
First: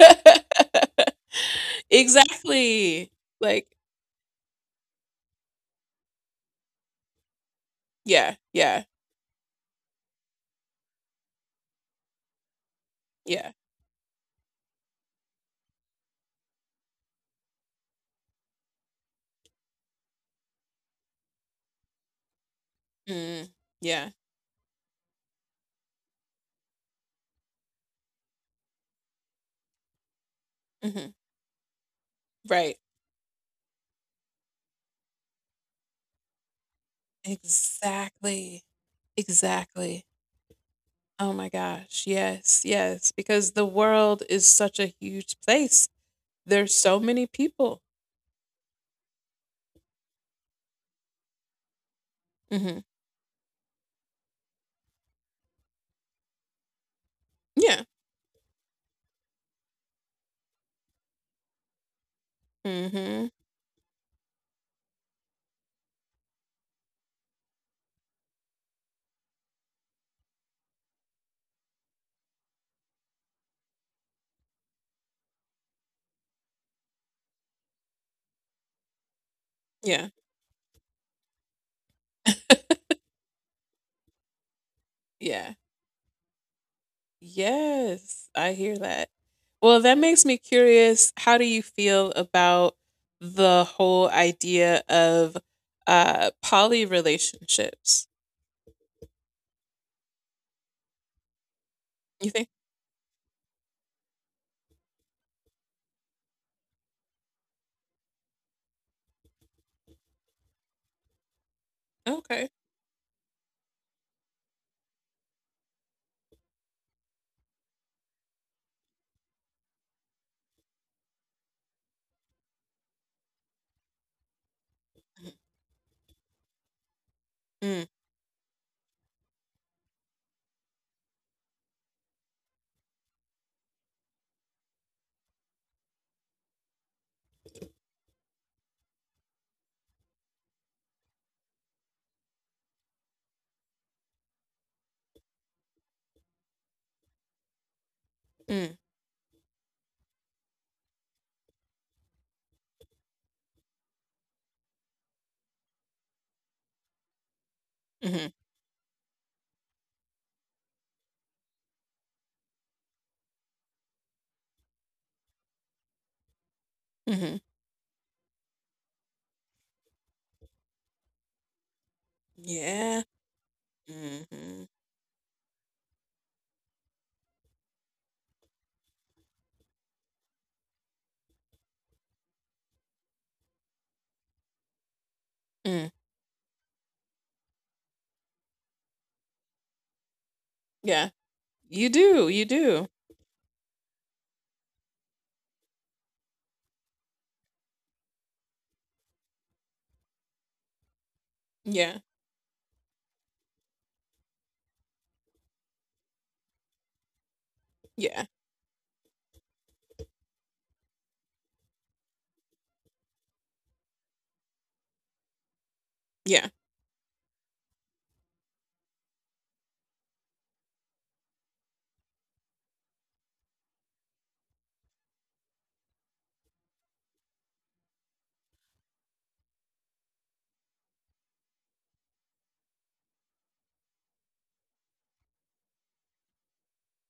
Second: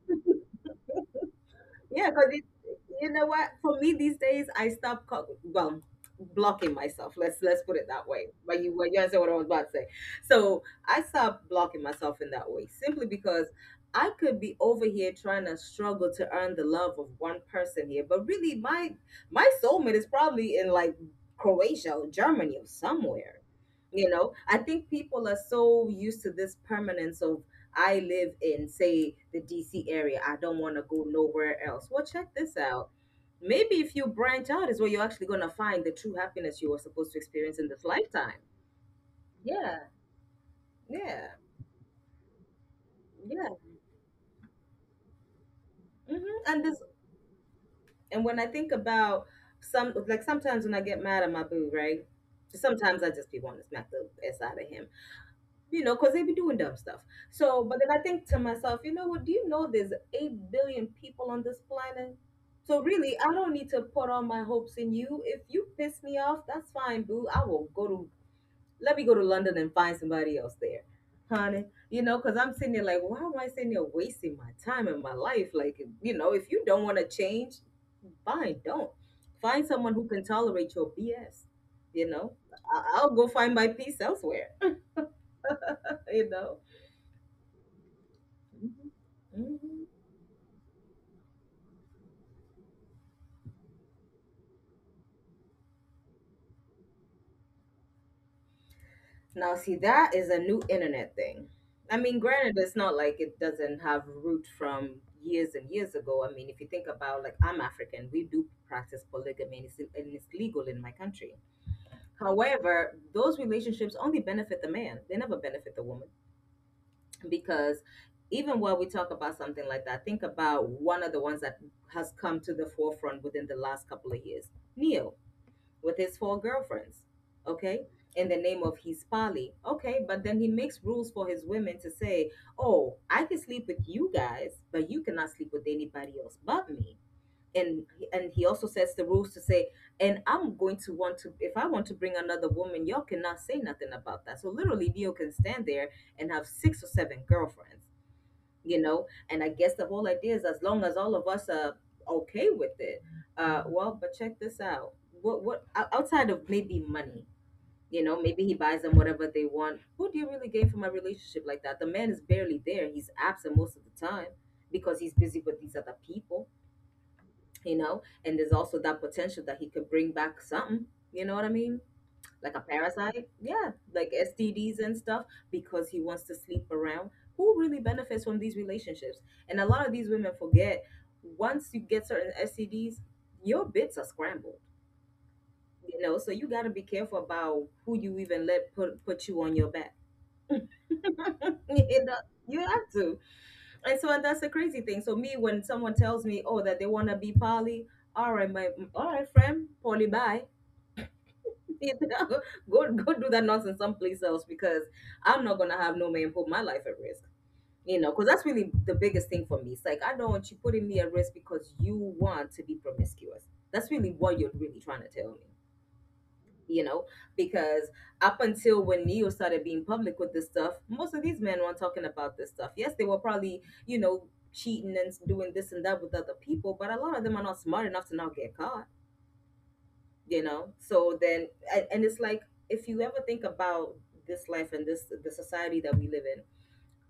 Speaker 1: (laughs)
Speaker 2: Yeah, because it.
Speaker 1: exactly.
Speaker 2: You know what?
Speaker 1: Like,
Speaker 2: For me these days, I stop co- well blocking myself. Let's put it that way.
Speaker 1: yeah,
Speaker 2: But you,
Speaker 1: yeah,
Speaker 2: you understand what I was about to say. So I stopped blocking myself in that way simply because
Speaker 1: yeah.
Speaker 2: I could be over here trying to struggle to earn the love of one person here, but really my soulmate is probably in like Croatia or Germany or somewhere.
Speaker 1: Mm, yeah.
Speaker 2: You know, I think people are so used to this permanence of, I live in, say, the DC area. I don't want to go
Speaker 1: Mhm.
Speaker 2: nowhere else. Well, check this
Speaker 1: Right.
Speaker 2: out. Maybe if you branch out, is where you're actually going to find the true happiness you were supposed to experience in this lifetime.
Speaker 1: Exactly.
Speaker 2: Yeah.
Speaker 1: Exactly.
Speaker 2: Yeah.
Speaker 1: Oh my gosh. Yes. Yes.
Speaker 2: Yeah.
Speaker 1: Because the world is such a huge place.
Speaker 2: And
Speaker 1: There's
Speaker 2: this,
Speaker 1: so many people.
Speaker 2: and when I think about some, like sometimes when I get mad at my boo, right?
Speaker 1: hmm
Speaker 2: Sometimes I just be wanting to smack the s out of him. You know, because they be doing dumb stuff. So, but
Speaker 1: Yeah.
Speaker 2: then I think to myself, you know what? Do you know there's 8 billion people on this planet? So, really,
Speaker 1: hmm
Speaker 2: I don't need to put all my hopes in you. If you piss me off, that's fine, boo. I will go to, let me go to London and find somebody else there, honey. You know, because I'm sitting there like, why am I sitting here wasting my time and my life? Like, you know, if you don't want to change, fine, don't. Find someone who
Speaker 1: Yeah.
Speaker 2: can tolerate your BS, you know? I'll go find my peace elsewhere.
Speaker 1: Yeah.
Speaker 2: (laughs) You know?
Speaker 1: Yes. I hear that. Well,
Speaker 2: Mhm.
Speaker 1: that makes me curious. How do you feel about the whole idea of poly relationships?
Speaker 2: Now, see, that is a new internet thing. I mean,
Speaker 1: You think?
Speaker 2: granted, it's not like it doesn't have root from years and years ago. I mean, if you think about, like, I'm African, we do practice polygamy, and it's legal in my country.
Speaker 1: Okay.
Speaker 2: However, those relationships only benefit the man; they never benefit the woman, because even while we talk about something like that, think about one of the ones that has come to the forefront within the last couple of years, Neo, with his 4 girlfriends.
Speaker 1: Mm,
Speaker 2: Okay, in the name of he's poly, okay, but then he makes rules for his women to say, oh, I can sleep with you guys, but you cannot sleep with anybody else but me. And, and he also sets the rules to say, and I'm going to want to, if I want to bring another woman, y'all cannot say nothing about that. So literally, Neo can stand there and have six or seven girlfriends.
Speaker 1: mm,
Speaker 2: And I guess the whole idea is, as long as all of us are okay with it. Well, but check this out. Outside of maybe money,
Speaker 1: hmm
Speaker 2: maybe he buys them whatever they want, what do you really gain from a relationship like that? The man is barely there, he's absent most of the time because he's busy with these other people.
Speaker 1: hmm
Speaker 2: And there's also that potential that he could bring back something, you know what I mean? Like a
Speaker 1: Yeah.
Speaker 2: parasite, yeah, like
Speaker 1: hmm
Speaker 2: STDs and stuff, because he wants to sleep around. Who really benefits from these relationships? And a lot of these women forget, once you get certain STDs your bits are scrambled.
Speaker 1: Mm,
Speaker 2: You know, so you got to be careful about who you even let put you on your back. (laughs)
Speaker 1: yeah. You
Speaker 2: You know,
Speaker 1: do. You
Speaker 2: you
Speaker 1: do.
Speaker 2: have to. And and that's the crazy thing. So me, when someone tells me, oh, that they want to be poly, all right, my, all right, friend, poly, bye.
Speaker 1: Yeah.
Speaker 2: (laughs) Go do that nonsense someplace else, because I'm not gonna have no man put my life at risk. You know,
Speaker 1: Yeah.
Speaker 2: because that's really the biggest thing for me. It's like, I don't want you putting me at risk because you want to be promiscuous. That's really what you're really trying to tell me.
Speaker 1: Yeah.
Speaker 2: You know, because up until when Neo started being public with this stuff, most of these men weren't talking about this stuff. Yes, they were probably, you know, cheating and doing this and that with other people, but a lot of them are not smart enough to not get caught. You know, so then and it's like, if you ever think about this life and this the society that we live in,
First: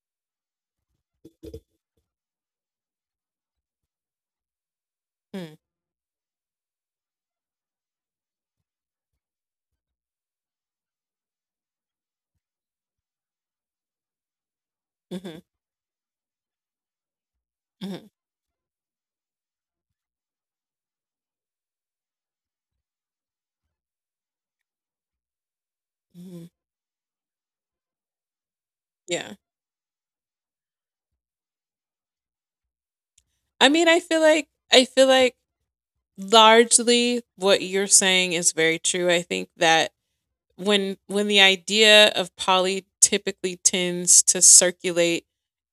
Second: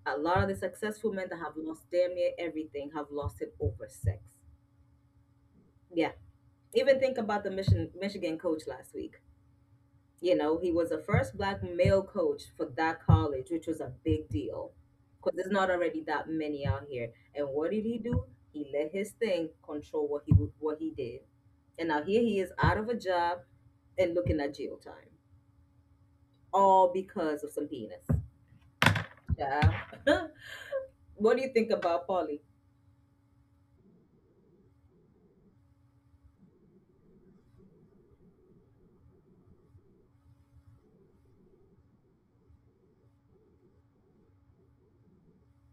Speaker 2: a lot of the successful men that have lost damn near everything have lost it over sex.
Speaker 1: Mm,
Speaker 2: Yeah. Even think about the Michigan coach last week. You know, he was the first black male coach for that college, which was a big deal, because
Speaker 1: mhm,
Speaker 2: there's not already that many out here. And what did he
Speaker 1: mhm,
Speaker 2: do? He let his thing control what he what he did. And now here he is, out of a job and looking at jail time,
Speaker 1: mhm.
Speaker 2: all because of some penis.
Speaker 1: Yeah.
Speaker 2: Yeah. (laughs) What do you think about poly?
Speaker 1: I mean, I feel like largely what you're saying is very true. I think that when the idea of poly typically tends to circulate,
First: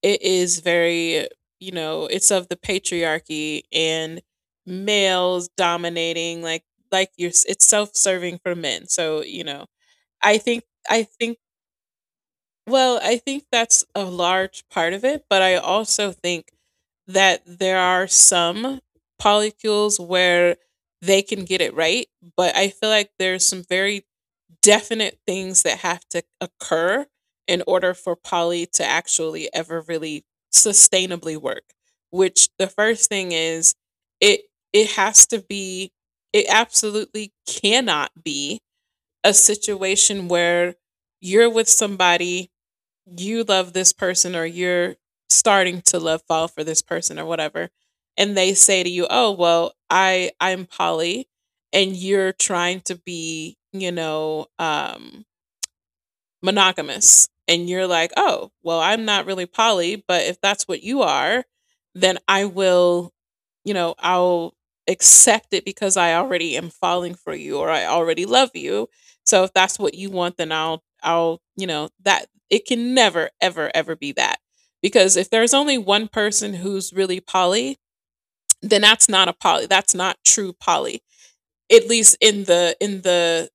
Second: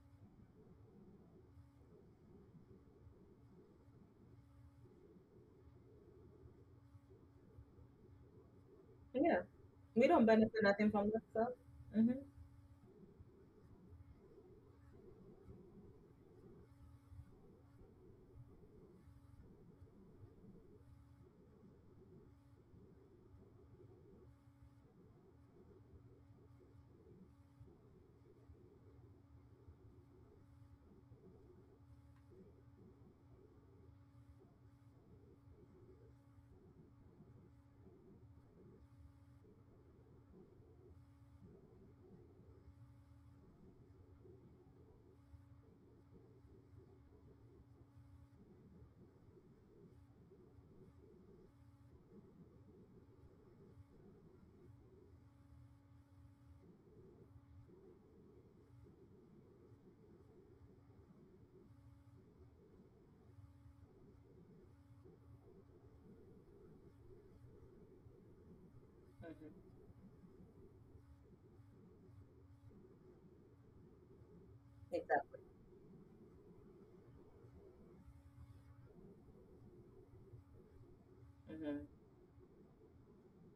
Speaker 1: it is very, it's of the patriarchy and males dominating like it's self-serving for men. So,
Speaker 2: Yeah,
Speaker 1: you know,
Speaker 2: we don't
Speaker 1: I
Speaker 2: benefit
Speaker 1: think
Speaker 2: nothing
Speaker 1: I
Speaker 2: from that
Speaker 1: think
Speaker 2: stuff. Hmm.
Speaker 1: Well, I think that's a large part of it, but I also think that there are some polycules where they can get it right, but I feel like there's some very definite things that have to occur in order for poly to actually ever really sustainably work, which the first thing is it it has to be it absolutely cannot be a situation where you're with somebody you love this person or you're starting to love fall for this person or whatever and they say to you oh well I'm polly and you're trying to be monogamous and you're like, "Oh, well, I'm not really poly, but if that's what you are, then I will, I'll accept it because I already am falling for you or I already love you. So if
Speaker 2: Hmm.
Speaker 1: that's what you want, then I'll you know, that it can never ever ever be that. Because if
Speaker 2: Exactly.
Speaker 1: there's only one person who's really poly, then that's not a poly. That's not true poly.
Speaker 2: Hmm.
Speaker 1: At least in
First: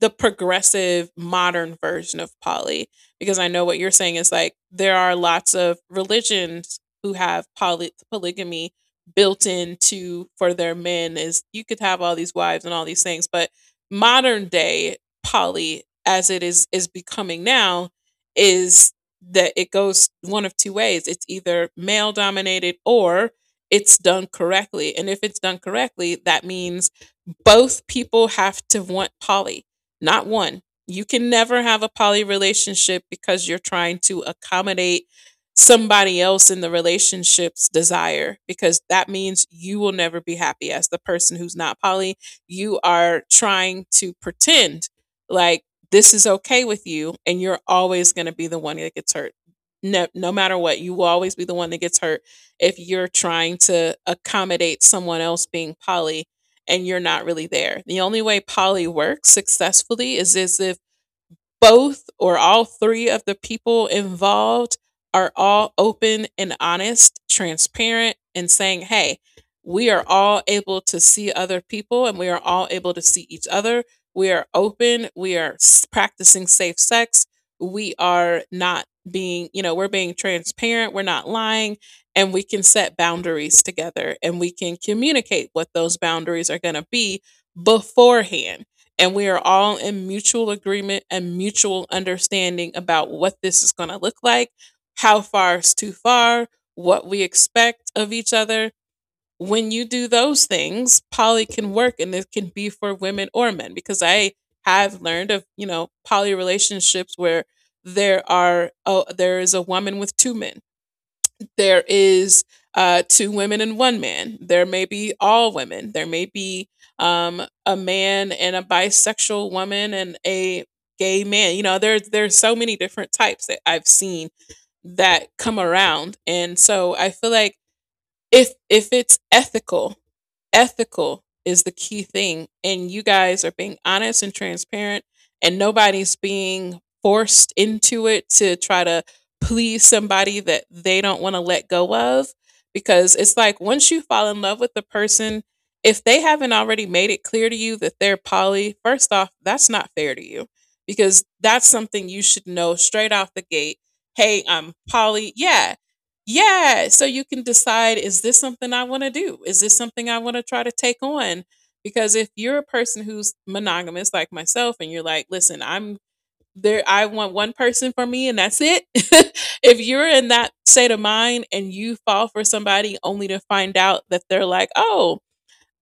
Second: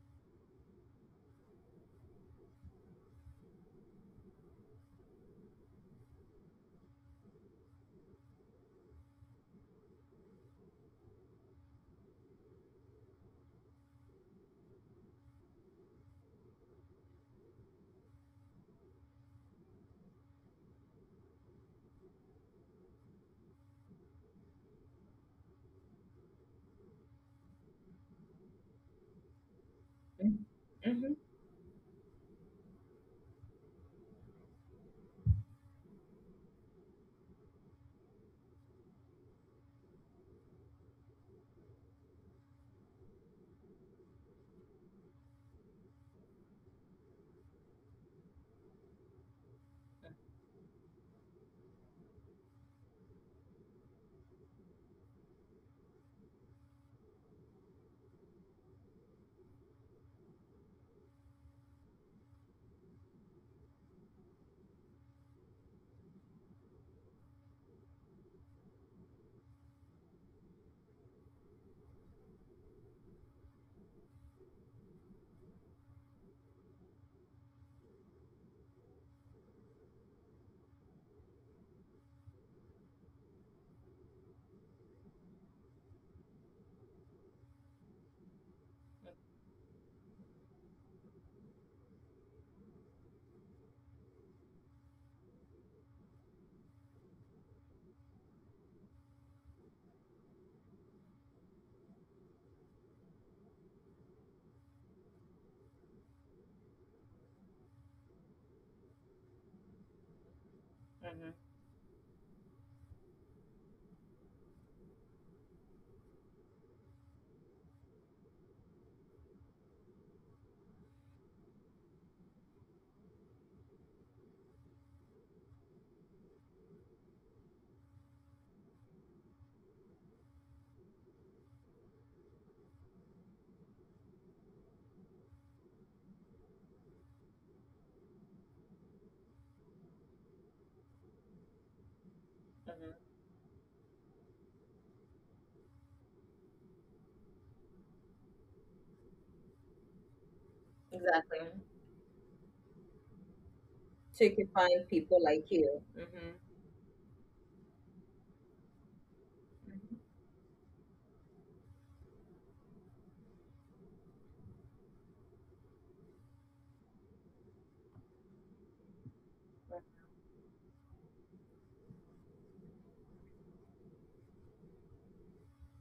Speaker 1: the progressive modern version of poly because I know what you're saying is like there are lots of religions who have polygamy built into for their men is you could have all these wives and all these things but modern day poly as it is becoming now is that it goes one of two ways, it's either male dominated or it's done correctly, and if it's done correctly that means both people have to want poly, not
Speaker 2: Hmm.
Speaker 1: one. You
Speaker 2: Hmm.
Speaker 1: can never have a poly relationship because you're trying to accommodate somebody else in the relationship's desire because that means you will never be happy as the person who's not poly. You are trying to pretend like this is okay with you and you're always going to be the one that gets hurt. No, no matter what, you will always be the one that gets hurt if you're trying to accommodate someone else being poly and you're not really there. The only way poly works successfully is if both or all three of the people involved are all open and honest, transparent, and saying, hey, we are all able to see other people and we are all able to see each other. We are open. We are practicing safe sex. We are not being, you know, we're being transparent. We're not lying. And we can set boundaries together and we can communicate what those boundaries are going to be beforehand and we are all in mutual agreement and mutual understanding about what this is going to look like, how far is too far, what we expect of each other. When you do those things, poly can work and it can be for women or men because I have learned of, you know, poly relationships where there are oh, there is a woman with two men.
Speaker 2: Hmm.
Speaker 1: There is two women and one man. There may be all women. There may be a man and a bisexual woman and a gay man. You know, there's so many different types that I've seen that come around, and so I feel like if it's ethical. Ethical is the key thing. And you guys are being honest and transparent, and nobody's being forced into it to try to please somebody that they don't want to let go of. Because it's like once you fall in love with the person, if they haven't already made it clear to you that they're poly, first off, that's not fair to you because
Speaker 2: Exactly.
Speaker 1: that's something you should know straight off the gate.
Speaker 2: So you
Speaker 1: Hey,
Speaker 2: can
Speaker 1: I'm
Speaker 2: find people
Speaker 1: poly.
Speaker 2: like
Speaker 1: Yeah,
Speaker 2: you. Hmm.
Speaker 1: yeah, so you can decide is this something I want to do? Is this something I
Speaker 2: Hmm.
Speaker 1: want to try to take on? Because if you're a person who's monogamous like myself and you're like, "Listen, I'm there I want one person for me and that's it." (laughs) if you're in that state of mind and you fall for somebody only to find out that they're like, "Oh,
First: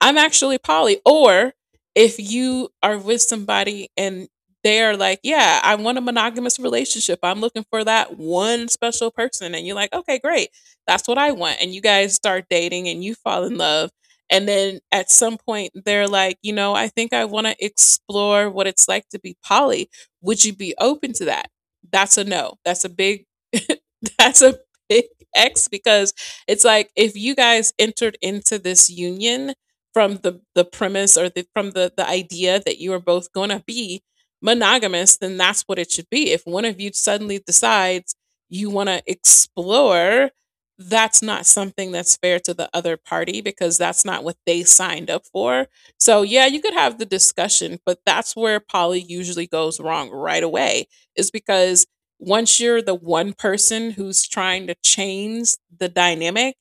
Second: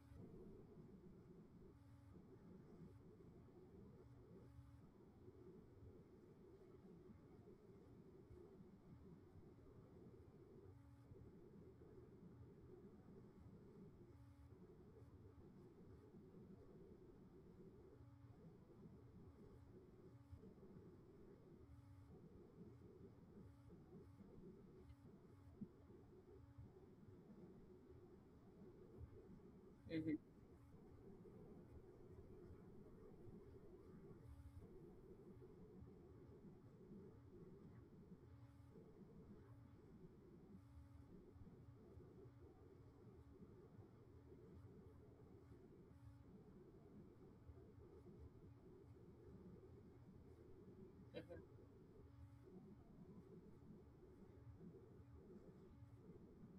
Speaker 1: I'm actually poly. Or if you are with somebody and they're like, yeah, I want a monogamous relationship. I'm looking for that one special person. And you're like, okay, great. That's what I want. And you guys start dating and you fall in love. And then at some point, they're like, you know, I think I want to explore what it's like to be poly. Would you be open to that? That's a no. That's a big, (laughs) that's a big X because it's like if you guys entered into this union from
Speaker 2: Hmm.
Speaker 1: the premise or from the idea that you are both going to be monogamous, then that's what it should be. If one of you suddenly decides you want to explore, that's not something that's fair to the other party because that's not what they signed up for. So yeah, you could have the discussion, but that's where poly usually goes wrong right away is because once you're the one person who's trying to change the dynamic,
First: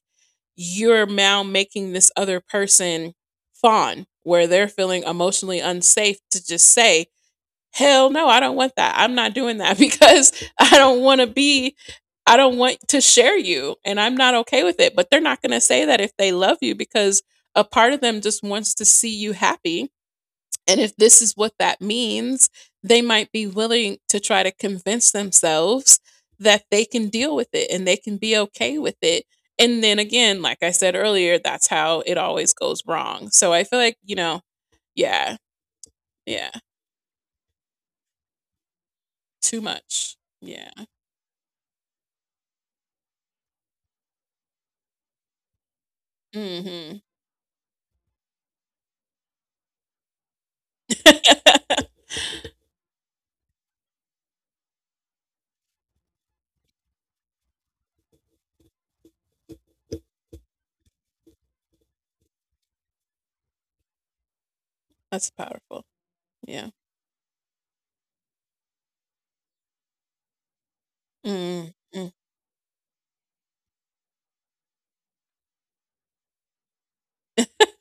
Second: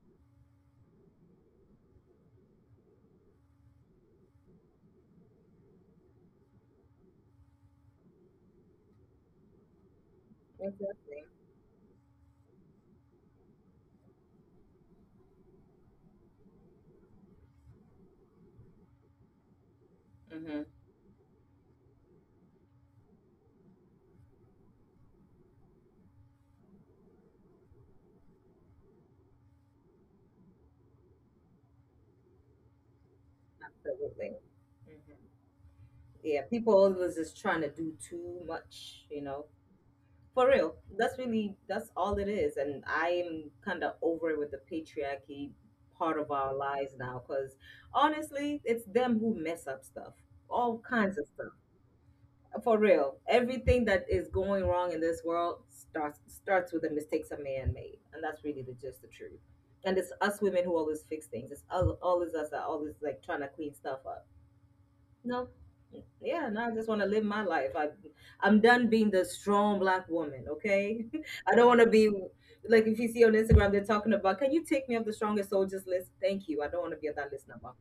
Speaker 1: you're now making this other person fawn where they're feeling emotionally unsafe to just say, hell no, I don't want that. I'm not doing that (laughs) because I don't want
Speaker 2: Exactly.
Speaker 1: to be, I don't want to share you and I'm not okay with it. But they're not going to say that if they love you because a part of them just wants to see you happy
Speaker 2: Hmm.
Speaker 1: and if this is what that means, they might be willing to try to convince themselves that they can deal with it and they can be okay with it. And then again, like I said earlier, that's how it always goes wrong. So I feel like,
Speaker 2: Absolutely. Hmm.
Speaker 1: yeah,
Speaker 2: Yeah,
Speaker 1: yeah,
Speaker 2: people always just trying to do too much, you know.
Speaker 1: too much.
Speaker 2: For
Speaker 1: Yeah.
Speaker 2: real, that's really that's all it is, and I am kind of over it with the patriarchy part of our lives
Speaker 1: hmm
Speaker 2: now. Because honestly, it's them who mess up stuff, all kinds of
Speaker 1: (laughs)
Speaker 2: stuff. For real, everything that is going wrong in this world starts with the mistakes a man made, and that's really the just the truth. And it's us women who always fix things. It's all always us that always like trying to clean stuff up.
Speaker 1: that's
Speaker 2: No.
Speaker 1: powerful.
Speaker 2: Yeah, no,
Speaker 1: Yeah.
Speaker 2: I just want to live my life. I, I'm done being the strong black woman, okay? (laughs) I
Speaker 1: Mm
Speaker 2: don't want to be,
Speaker 1: mm.
Speaker 2: like, if you see on Instagram, they're talking about, can you take me off the strongest soldiers list? Thank you. I don't want to be on that list no more.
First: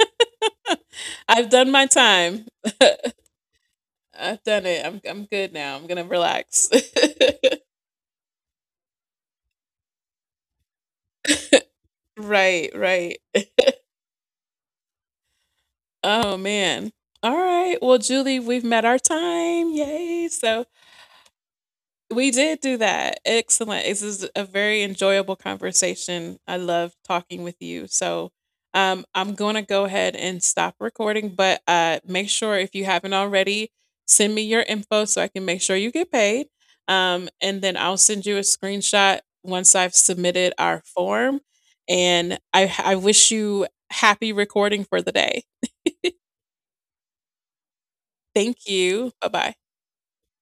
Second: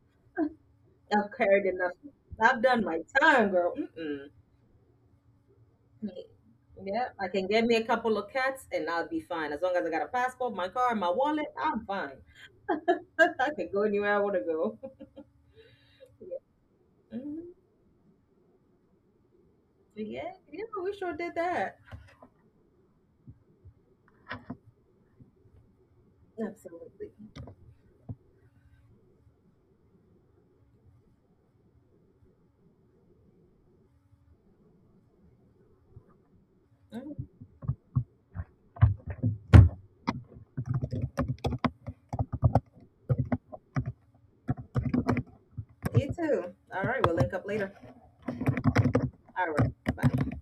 Speaker 2: I've
Speaker 1: I've
Speaker 2: carried
Speaker 1: done my
Speaker 2: enough.
Speaker 1: time.
Speaker 2: I've done my time, girl. Mm-mm.
Speaker 1: I've done it. I'm good now. I'm going to relax.
Speaker 2: Yeah, I can get me a couple of cats and I'll be fine. As long as I got a passport, my car, and my wallet, I'm fine.
Speaker 1: (laughs) right, right.
Speaker 2: (laughs) I can go anywhere I want to go. (laughs)
Speaker 1: Oh
Speaker 2: Yeah.
Speaker 1: man. All
Speaker 2: Mhm.
Speaker 1: right. Well, Julie, we've met our time. Yay.
Speaker 2: Yeah, yeah,
Speaker 1: So
Speaker 2: we sure did that.
Speaker 1: we did do that. Excellent. This is a very enjoyable conversation. I love
Speaker 2: Absolutely.
Speaker 1: talking with you. So I'm going to go ahead and stop recording, but make sure if you haven't already, send me your info so I can make sure you get paid.
Speaker 2: Mm-hmm.
Speaker 1: And then I'll send you a screenshot once I've submitted our form. And I wish you happy recording for the day.
Speaker 2: You too. All right, we'll link up later.
Speaker 1: Thank you. Bye
Speaker 2: All
Speaker 1: bye.
Speaker 2: right, bye.